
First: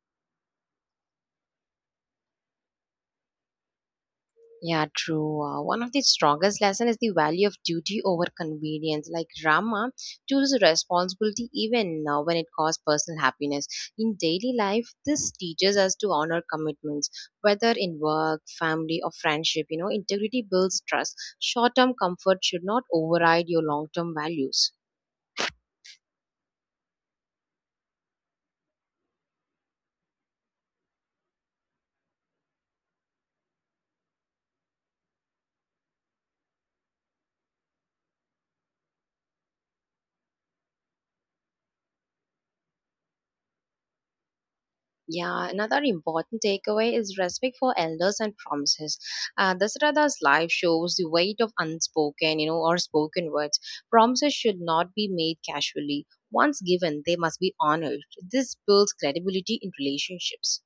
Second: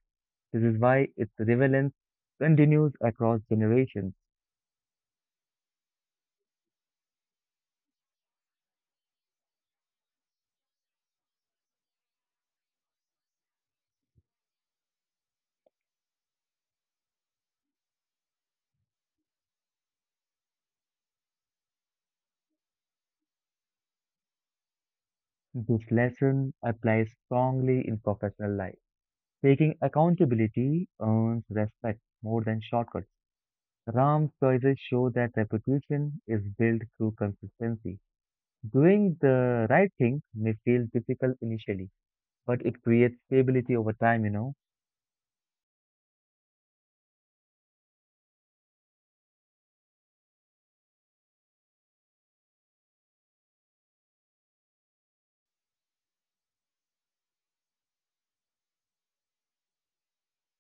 This is why its relevance continues across generations. Yeah, true. One of the strongest lessons is the value of duty over convenience. Like Rama chooses responsibility even when it costs personal happiness. In daily life, this teaches us to honor commitments, whether in work, family, or friendship. You know, integrity builds trust. Short term comfort should not override your long term values. This lesson applies strongly in professional life. Taking accountability earns respect more than shortcuts. Ram's choices show that reputation is built through consistency. Doing the right thing may feel difficult initially, but it creates stability over time. Yeah, another important takeaway is respect for elders and promises. Dasarada's life shows the weight of unspoken, you know, or spoken words. Promises should not be made casually. Once given, they must be honored. This builds credibility in relationships.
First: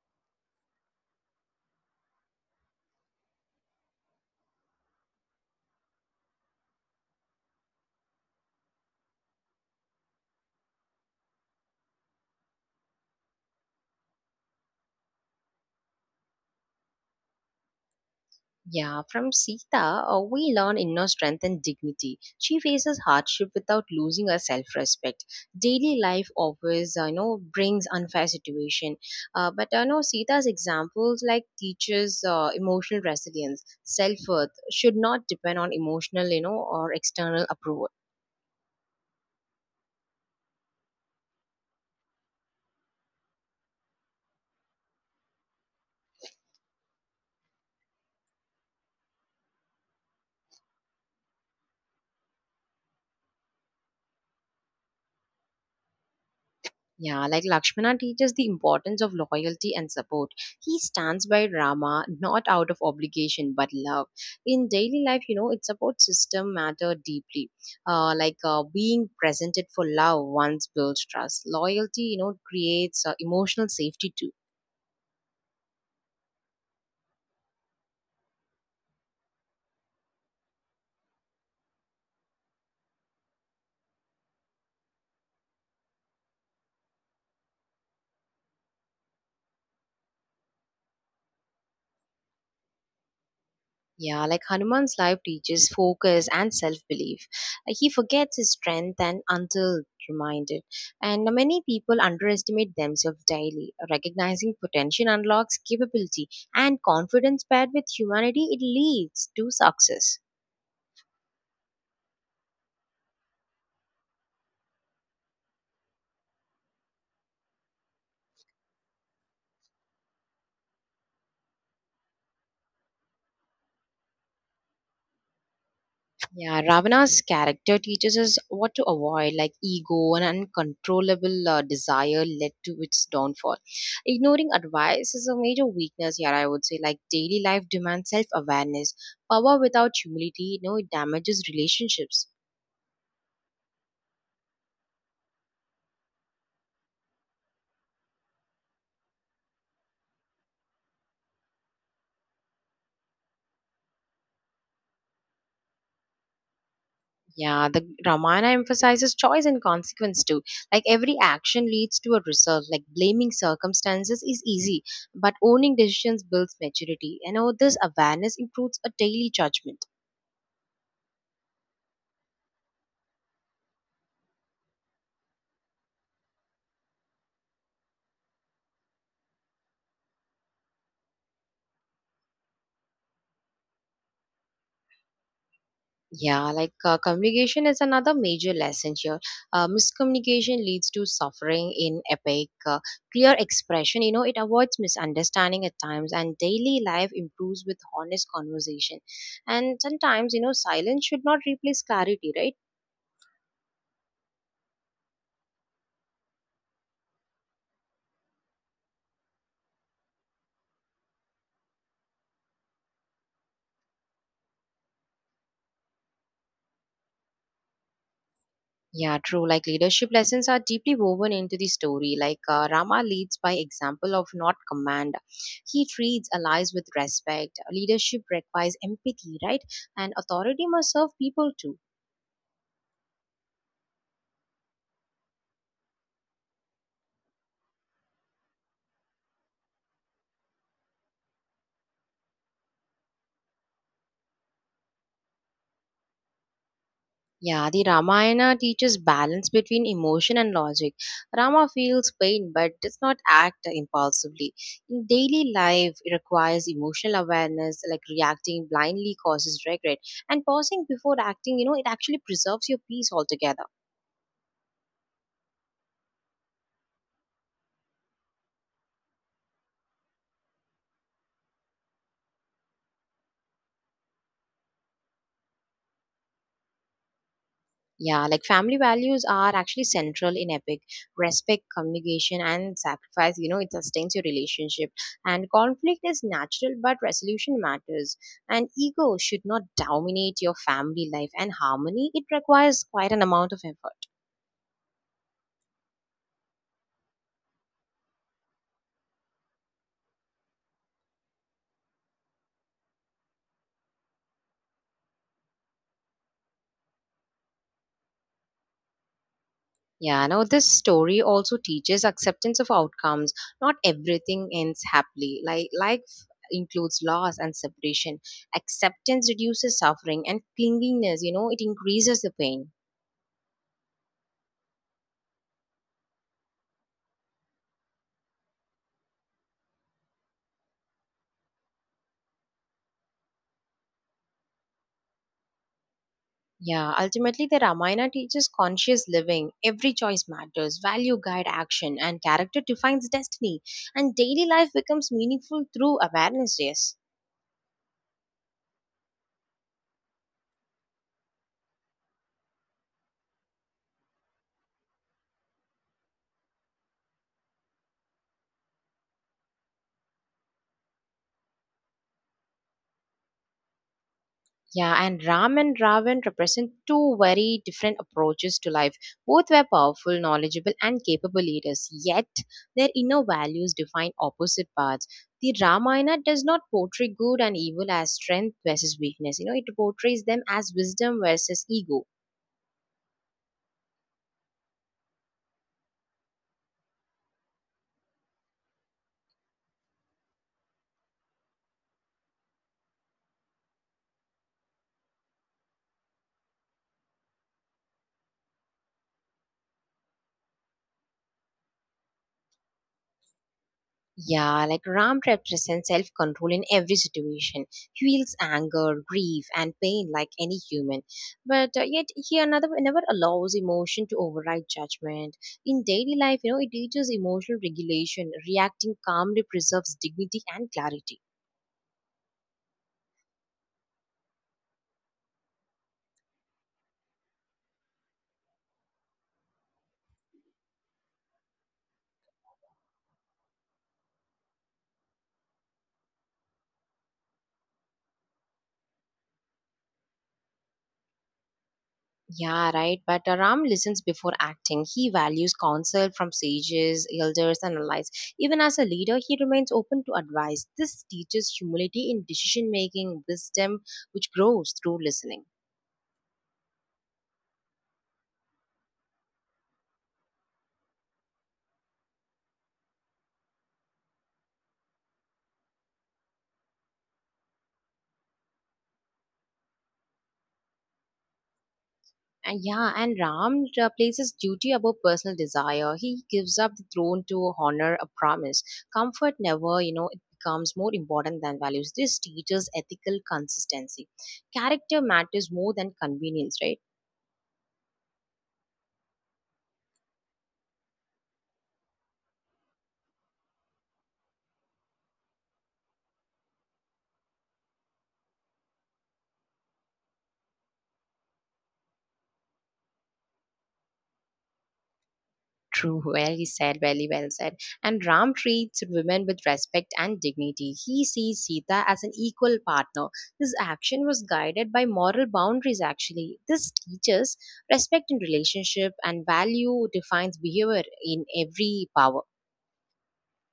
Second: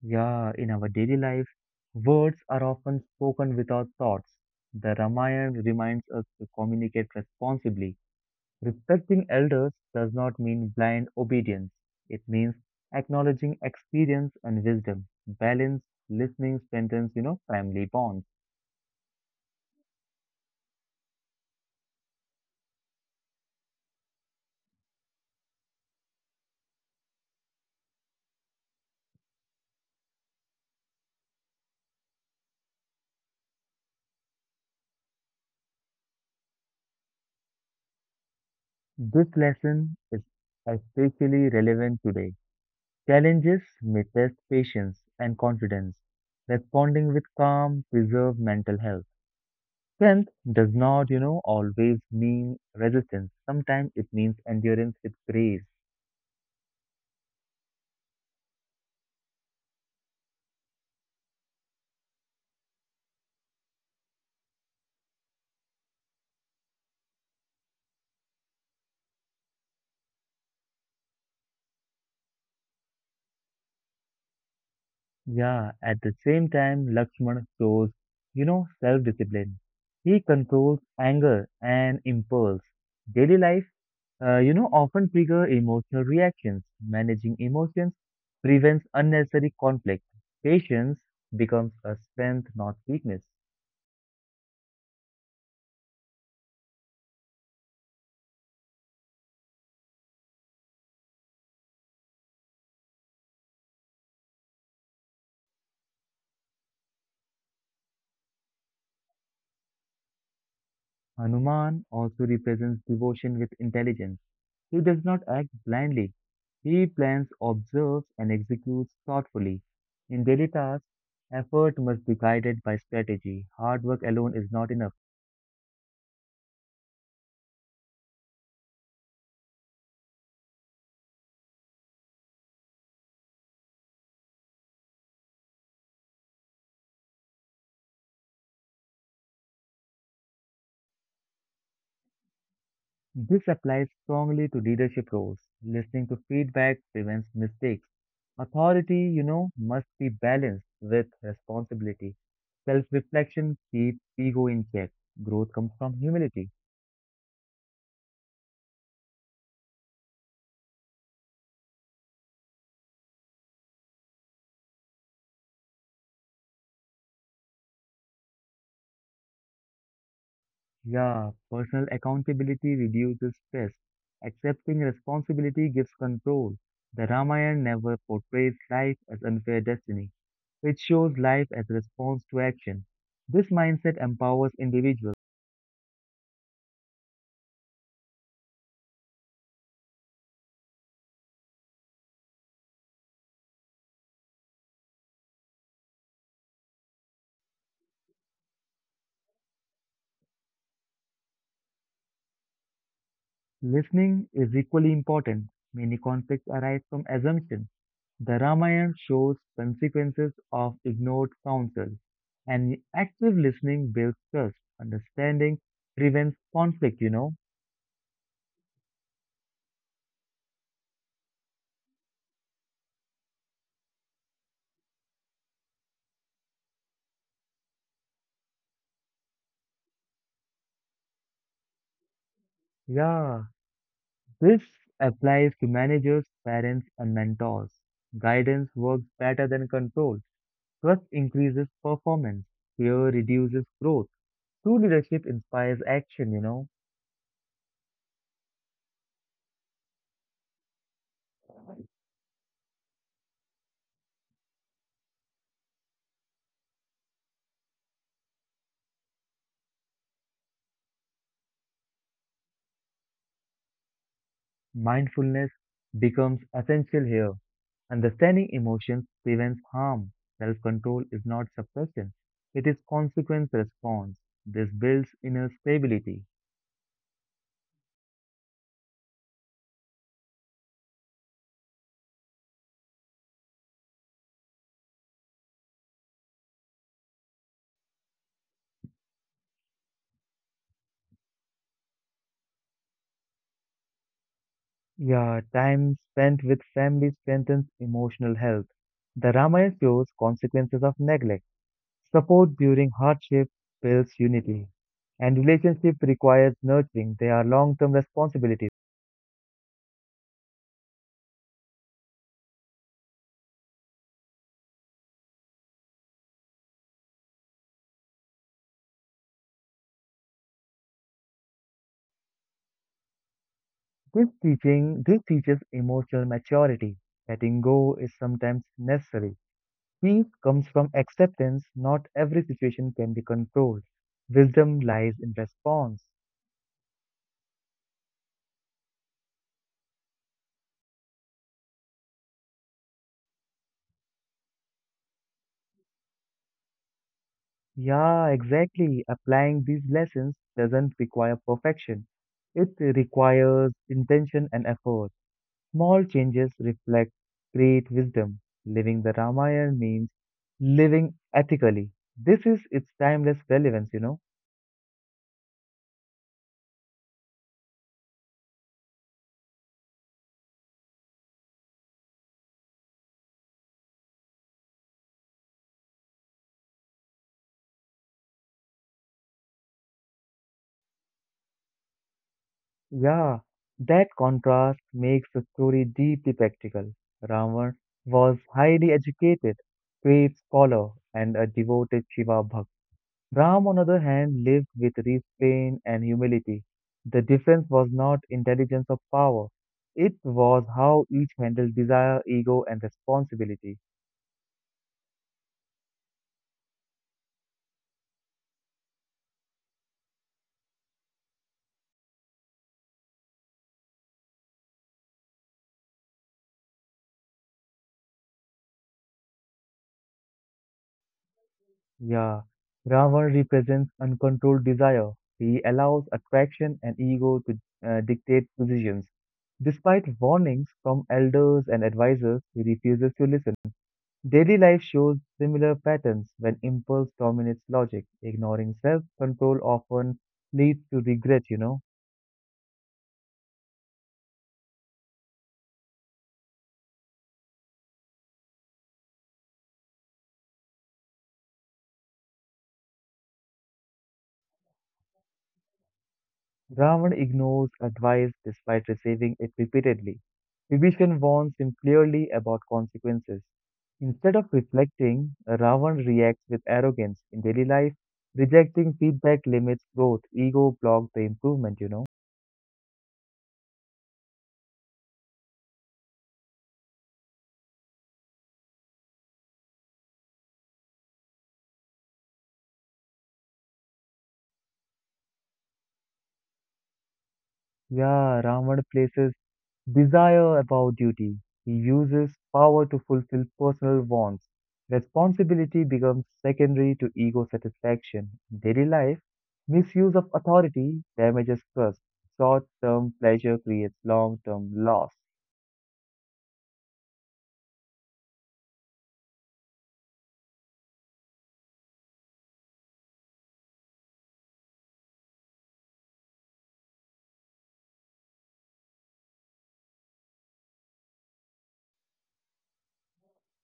Yeah, in our daily life, words are often spoken without thoughts. The Ramayana reminds us to communicate responsibly. Respecting elders does not mean blind obedience. It means acknowledging experience and wisdom. Balance, listening strengthens, family bonds. Yeah, from Sita, we learn inner strength and dignity. She faces hardship without losing her self-respect. Daily life always, brings unfair situation. But I know Sita's examples like teaches emotional resilience, self-worth should not depend on emotional, you know, or external approval. This lesson is especially relevant today. Challenges may test patience and confidence. Responding with calm preserve mental health. Strength does not, always mean resistance. Sometimes it means endurance with grace. Yeah, like Lakshmana teaches the importance of loyalty and support. He stands by Rama not out of obligation but love. In daily life, you know, its support system matter deeply. Like being presented for love once builds trust. Loyalty, you know, creates emotional safety too. Yeah, at the same time, Lakshman shows, self-discipline. He controls anger and impulse. Daily life often trigger emotional reactions. Managing emotions prevents unnecessary conflict. Patience becomes a strength, not weakness. Yeah, like Hanuman's life teaches focus and self belief. He forgets his strength and until reminded. And many people underestimate themselves daily. Recognizing potential unlocks capability and confidence paired with humanity, it leads to success. Hanuman also represents devotion with intelligence. He does not act blindly. He plans, observes, and executes thoughtfully. In daily tasks, effort must be guided by strategy. Hard work alone is not enough. Yeah, Ravana's character teaches us what to avoid, like ego and uncontrollable desire led to its downfall. Ignoring advice is a major weakness here, I would say. Like daily life demands self awareness. Power without humility, you know, it damages relationships. This applies strongly to leadership roles. Listening to feedback prevents mistakes. Authority, must be balanced with responsibility. Self reflection keeps ego in check. Growth comes from humility. Yeah, the Ramayana emphasizes choice and consequence too. Like every action leads to a result. Like blaming circumstances is easy, but owning decisions builds maturity. You know, this awareness improves a daily judgment. Yeah, personal accountability reduces stress. Accepting responsibility gives control. The Ramayana never portrays life as unfair destiny. It shows life as a response to action. This mindset empowers individuals. Yeah, like communication is another major lesson here. Miscommunication leads to suffering in epic. Clear expression, you know, it avoids misunderstanding at times, and daily life improves with honest conversation. And sometimes, you know, silence should not replace clarity, right? Listening is equally important. Many conflicts arise from assumptions. The Ramayana shows consequences of ignored counsel, and active listening builds trust. Understanding prevents conflict. Yeah, true. Like leadership lessons are deeply woven into the story. Like Rama leads by example of not command. He treats allies with respect. Leadership requires empathy, right? And authority must serve people too. Yeah, this applies to managers, parents, and mentors. Guidance works better than control. Trust increases performance. Fear reduces growth. True leadership inspires action. Yeah, the Ramayana teaches balance between emotion and logic. Rama feels pain but does not act impulsively. In daily life, it requires emotional awareness, like reacting blindly causes regret. And pausing before acting, you know, it actually preserves your peace altogether. Mindfulness becomes essential here. Understanding emotions prevents harm. Self control is not suppression, it is consequence response. This builds inner stability. Yeah, like family values are actually central in Epic. Respect, communication, and sacrifice, you know, it sustains your relationship. And conflict is natural, but resolution matters. And ego should not dominate your family life. And harmony, it requires quite an amount of effort. Yeah, time spent with family strengthens emotional health. The Ramayana shows consequences of neglect. Support during hardship builds unity. And relationship requires nurturing. They are long term responsibilities. Yeah, now this story also teaches acceptance of outcomes. Not everything ends happily. Like life includes loss and separation. Acceptance reduces suffering and clinginess, you know, it increases the pain. This teaches emotional maturity. Letting go is sometimes necessary. Peace comes from acceptance. Not every situation can be controlled. Wisdom lies in response. Yeah, ultimately, the Ramayana teaches conscious living. Every choice matters, value guide action, and character defines destiny. And daily life becomes meaningful through awareness, yes. Yeah, exactly. Applying these lessons doesn't require perfection. It requires intention and effort. Small changes reflect great wisdom. Living the Ramayana means living ethically. This is its timeless relevance. Yeah, and Ram and Ravan represent two very different approaches to life. Both were powerful, knowledgeable, and capable leaders, yet their inner values define opposite paths. The Ramayana does not portray good and evil as strength versus weakness. You know, it portrays them as wisdom versus ego. Yeah, that contrast makes the story deeply practical. Ravan was highly educated, great scholar, and a devoted Shiva Bhakt. Ram, on the other hand, lived with restraint and humility. The difference was not intelligence or power, it was how each handled desire, ego, and responsibility. Yeah, like Ram represents self control in every situation. He feels anger, grief, and pain like any human. But yet, he another never allows emotion to override judgment. In daily life, you know, it teaches emotional regulation. Reacting calmly preserves dignity and clarity. Yeah, Ravan represents uncontrolled desire. He allows attraction and ego to dictate decisions. Despite warnings from elders and advisors, he refuses to listen. Daily life shows similar patterns when impulse dominates logic. Ignoring self control often leads to regret. Yeah, right. But Ram listens before acting. He values counsel from sages, elders, and allies. Even as a leader, he remains open to advice. This teaches humility in decision making, wisdom, which grows through listening. Ravan ignores advice despite receiving it repeatedly. Vibhishan warns him clearly about consequences. Instead of reflecting, Ravan reacts with arrogance in daily life. Rejecting feedback limits growth. Ego blocks the improvement. And yeah, and Ram places duty above personal desire. He gives up the throne to honor a promise. Comfort never, you know, it becomes more important than values. This teaches ethical consistency. Character matters more than convenience, right? Yeah, Ravan places desire above duty. He uses power to fulfill personal wants. Responsibility becomes secondary to ego satisfaction. In daily life, misuse of authority damages trust. Short term pleasure creates long term loss. True, very said, very well said. And Ram treats women with respect and dignity. He sees Sita as an equal partner. His action was guided by moral boundaries, actually. This teaches respect in relationship and value defines behavior in every power.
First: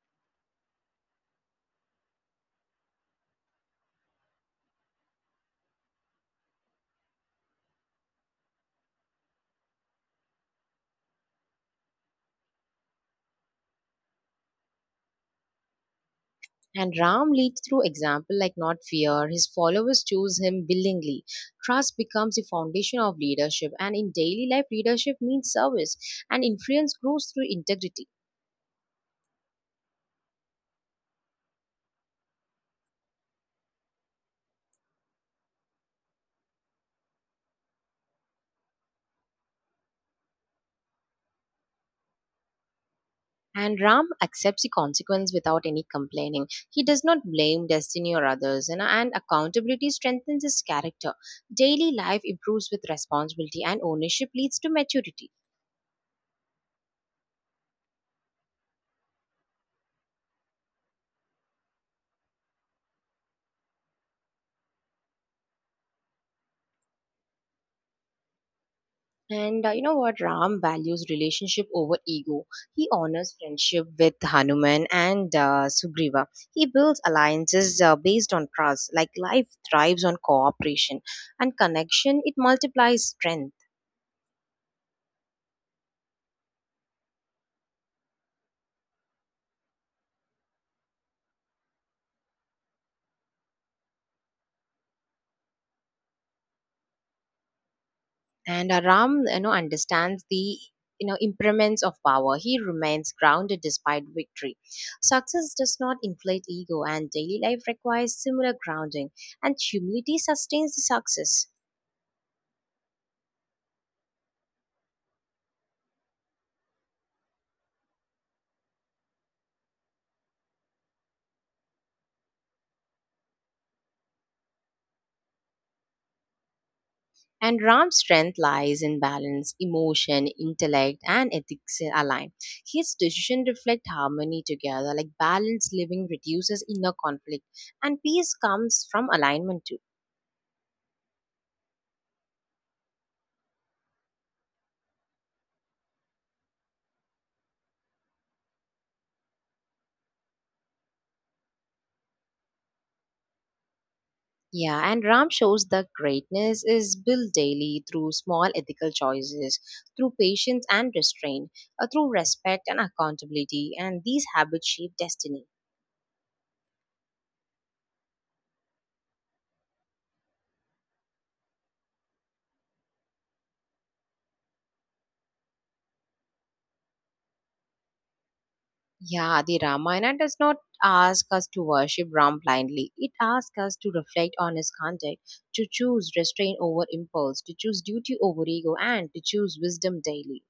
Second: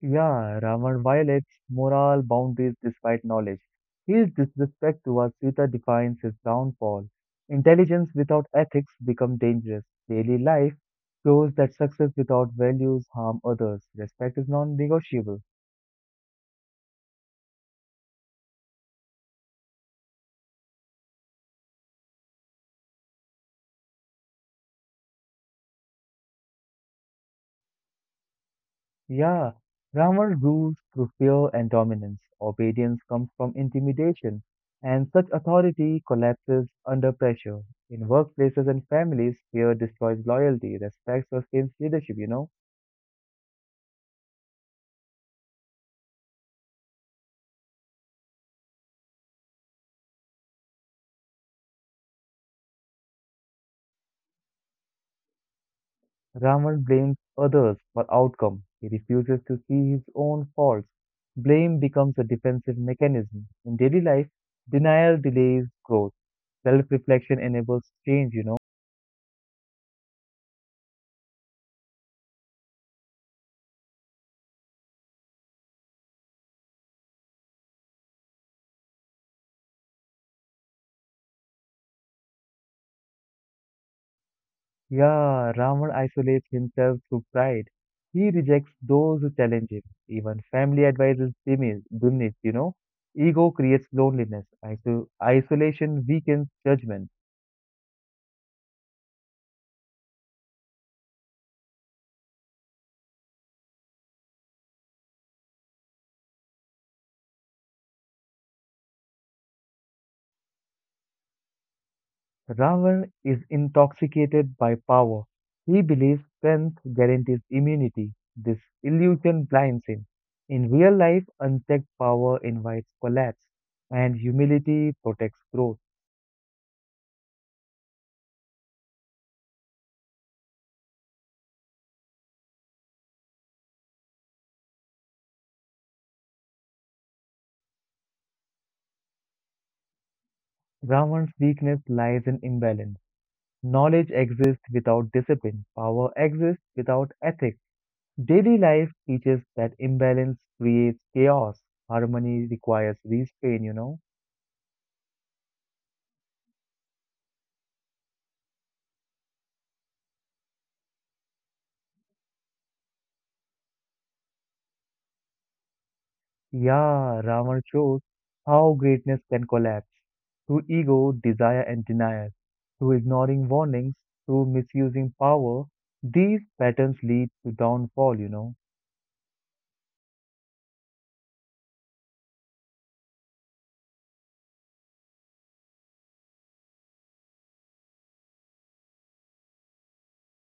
Yeah, Ravan violates moral boundaries despite knowledge. His disrespect towards Sita defines his downfall. Intelligence without ethics becomes dangerous. Daily life shows that success without values harm others. Respect is non-negotiable. And Ram leads through example like not fear. His followers choose him willingly. Trust becomes the foundation of leadership. And in daily life, leadership means service and influence grows through integrity. Yeah, Ravan rules through fear and dominance. Obedience comes from intimidation, and such authority collapses under pressure. In workplaces and families, fear destroys loyalty. Respect sustains leadership, you know? And Ram accepts the consequence without any complaining. He does not blame destiny or others, you and accountability strengthens his character. Daily life improves with responsibility, and ownership leads to maturity. Raman blames others for outcome. He refuses to see his own faults. Blame becomes a defensive mechanism. In daily life, denial delays growth. Self-reflection enables change. And you know what? Ram values relationship over ego. He honors friendship with Hanuman and Sugriva. He builds alliances based on trust. Like life thrives on cooperation and connection, it multiplies strength. Yeah, Raman isolates himself through pride. He rejects those who challenge him. Even family advice is diminished. Ego creates loneliness. Isolation weakens judgment. And Ram, you know, understands the, you know, impermanence of power. He remains grounded despite victory. Success does not inflate ego, and daily life requires similar grounding, and humility sustains the success. Ravan is intoxicated by power. He believes strength guarantees immunity. This illusion blinds him. In real life, unchecked power invites collapse, and humility protects growth. And Ram's strength lies in balance. Emotion, intellect, and ethics align. His decision reflect harmony together, like balanced living reduces inner conflict, and peace comes from alignment too. Ravan's weakness lies in imbalance. Knowledge exists without discipline, power exists without ethics. Daily life teaches that imbalance creates chaos. Harmony requires restraint. Yeah, and Ram shows that greatness is built daily through small ethical choices, through patience and restraint, through respect and accountability, and these habits shape destiny. Yeah, Ravan shows how greatness can collapse through ego, desire, and denial, through ignoring warnings, through misusing power. These patterns lead to downfall. Yeah, the Ramayana does not ask us to worship Ram blindly. It asks us to reflect on his conduct, to choose restraint over impulse, to choose duty over ego, and to choose wisdom daily.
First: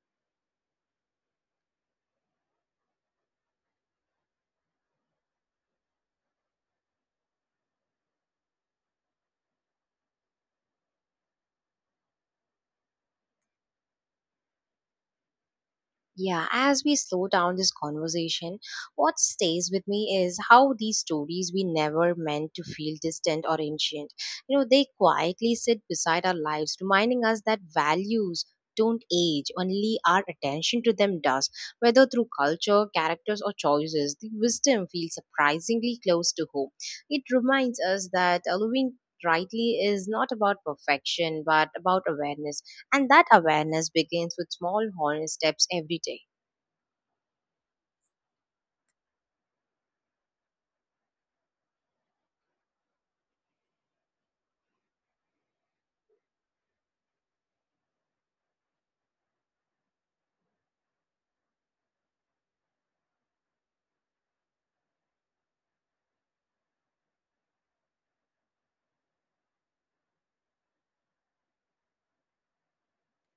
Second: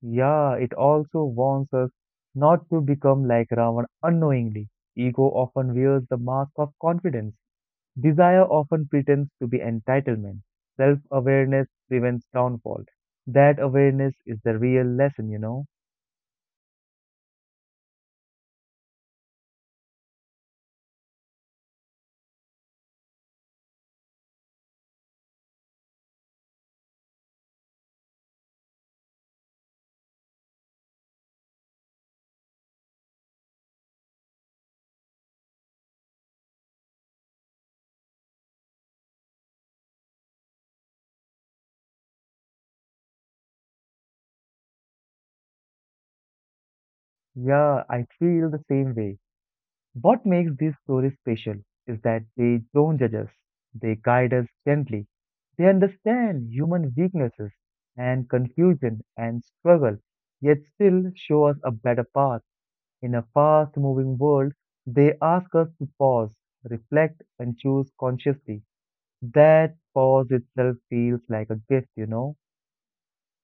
Yeah, it also warns us not to become like Ravan unknowingly. Ego often wears the mask of confidence. Desire often pretends to be entitlement. Self awareness prevents downfall. That awareness is the real lesson, you know. Yeah, as we slow down this conversation, what stays with me is how these stories we never meant to feel distant or ancient. You know, they quietly sit beside our lives, reminding us that values don't age, only our attention to them does. Whether through culture, characters, or choices, the wisdom feels surprisingly close to home. It reminds us that Halloween rightly is not about perfection but about awareness and that awareness begins with small honest steps every day. Yeah, I feel the same way. What makes these stories special is that they don't judge us, they guide us gently. They understand human weaknesses and confusion and struggle, yet still show us a better path. In a fast moving world, they ask us to pause, reflect, and choose consciously. That pause itself feels like a gift, you know?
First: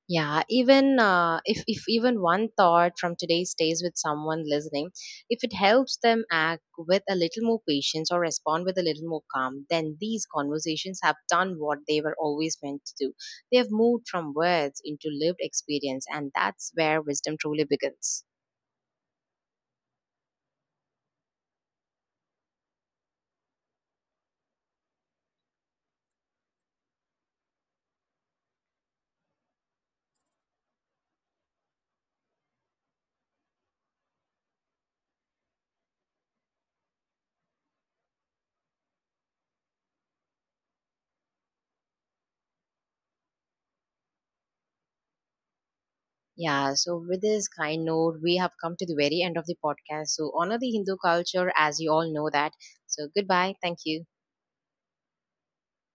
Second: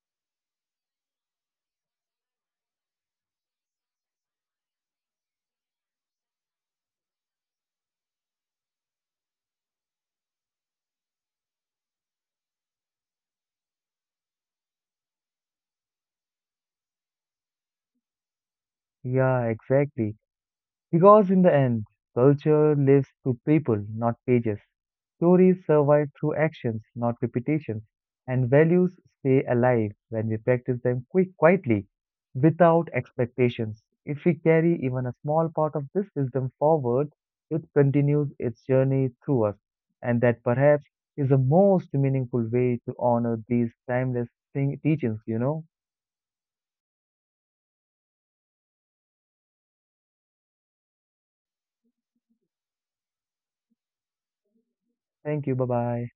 Yeah, even if even one thought from today stays with someone listening, if it helps them act with a little more patience or respond with a little more calm, then these conversations have done what they were always meant to do. They have moved from words into lived experience, and that's where wisdom truly begins. Yeah, exactly. Because in the end, culture lives through people, not pages. Stories survive through actions, not repetitions. And values stay alive when we practice them quietly, without expectations. If we carry even a small part of this wisdom forward, it continues its journey through us. And that perhaps is the most meaningful way to honor these timeless teachings, you know? Yeah, so with this kind note, we have come to the very end of the podcast. So honor the Hindu culture as you all know that. So goodbye. Thank you. Thank you. Bye bye.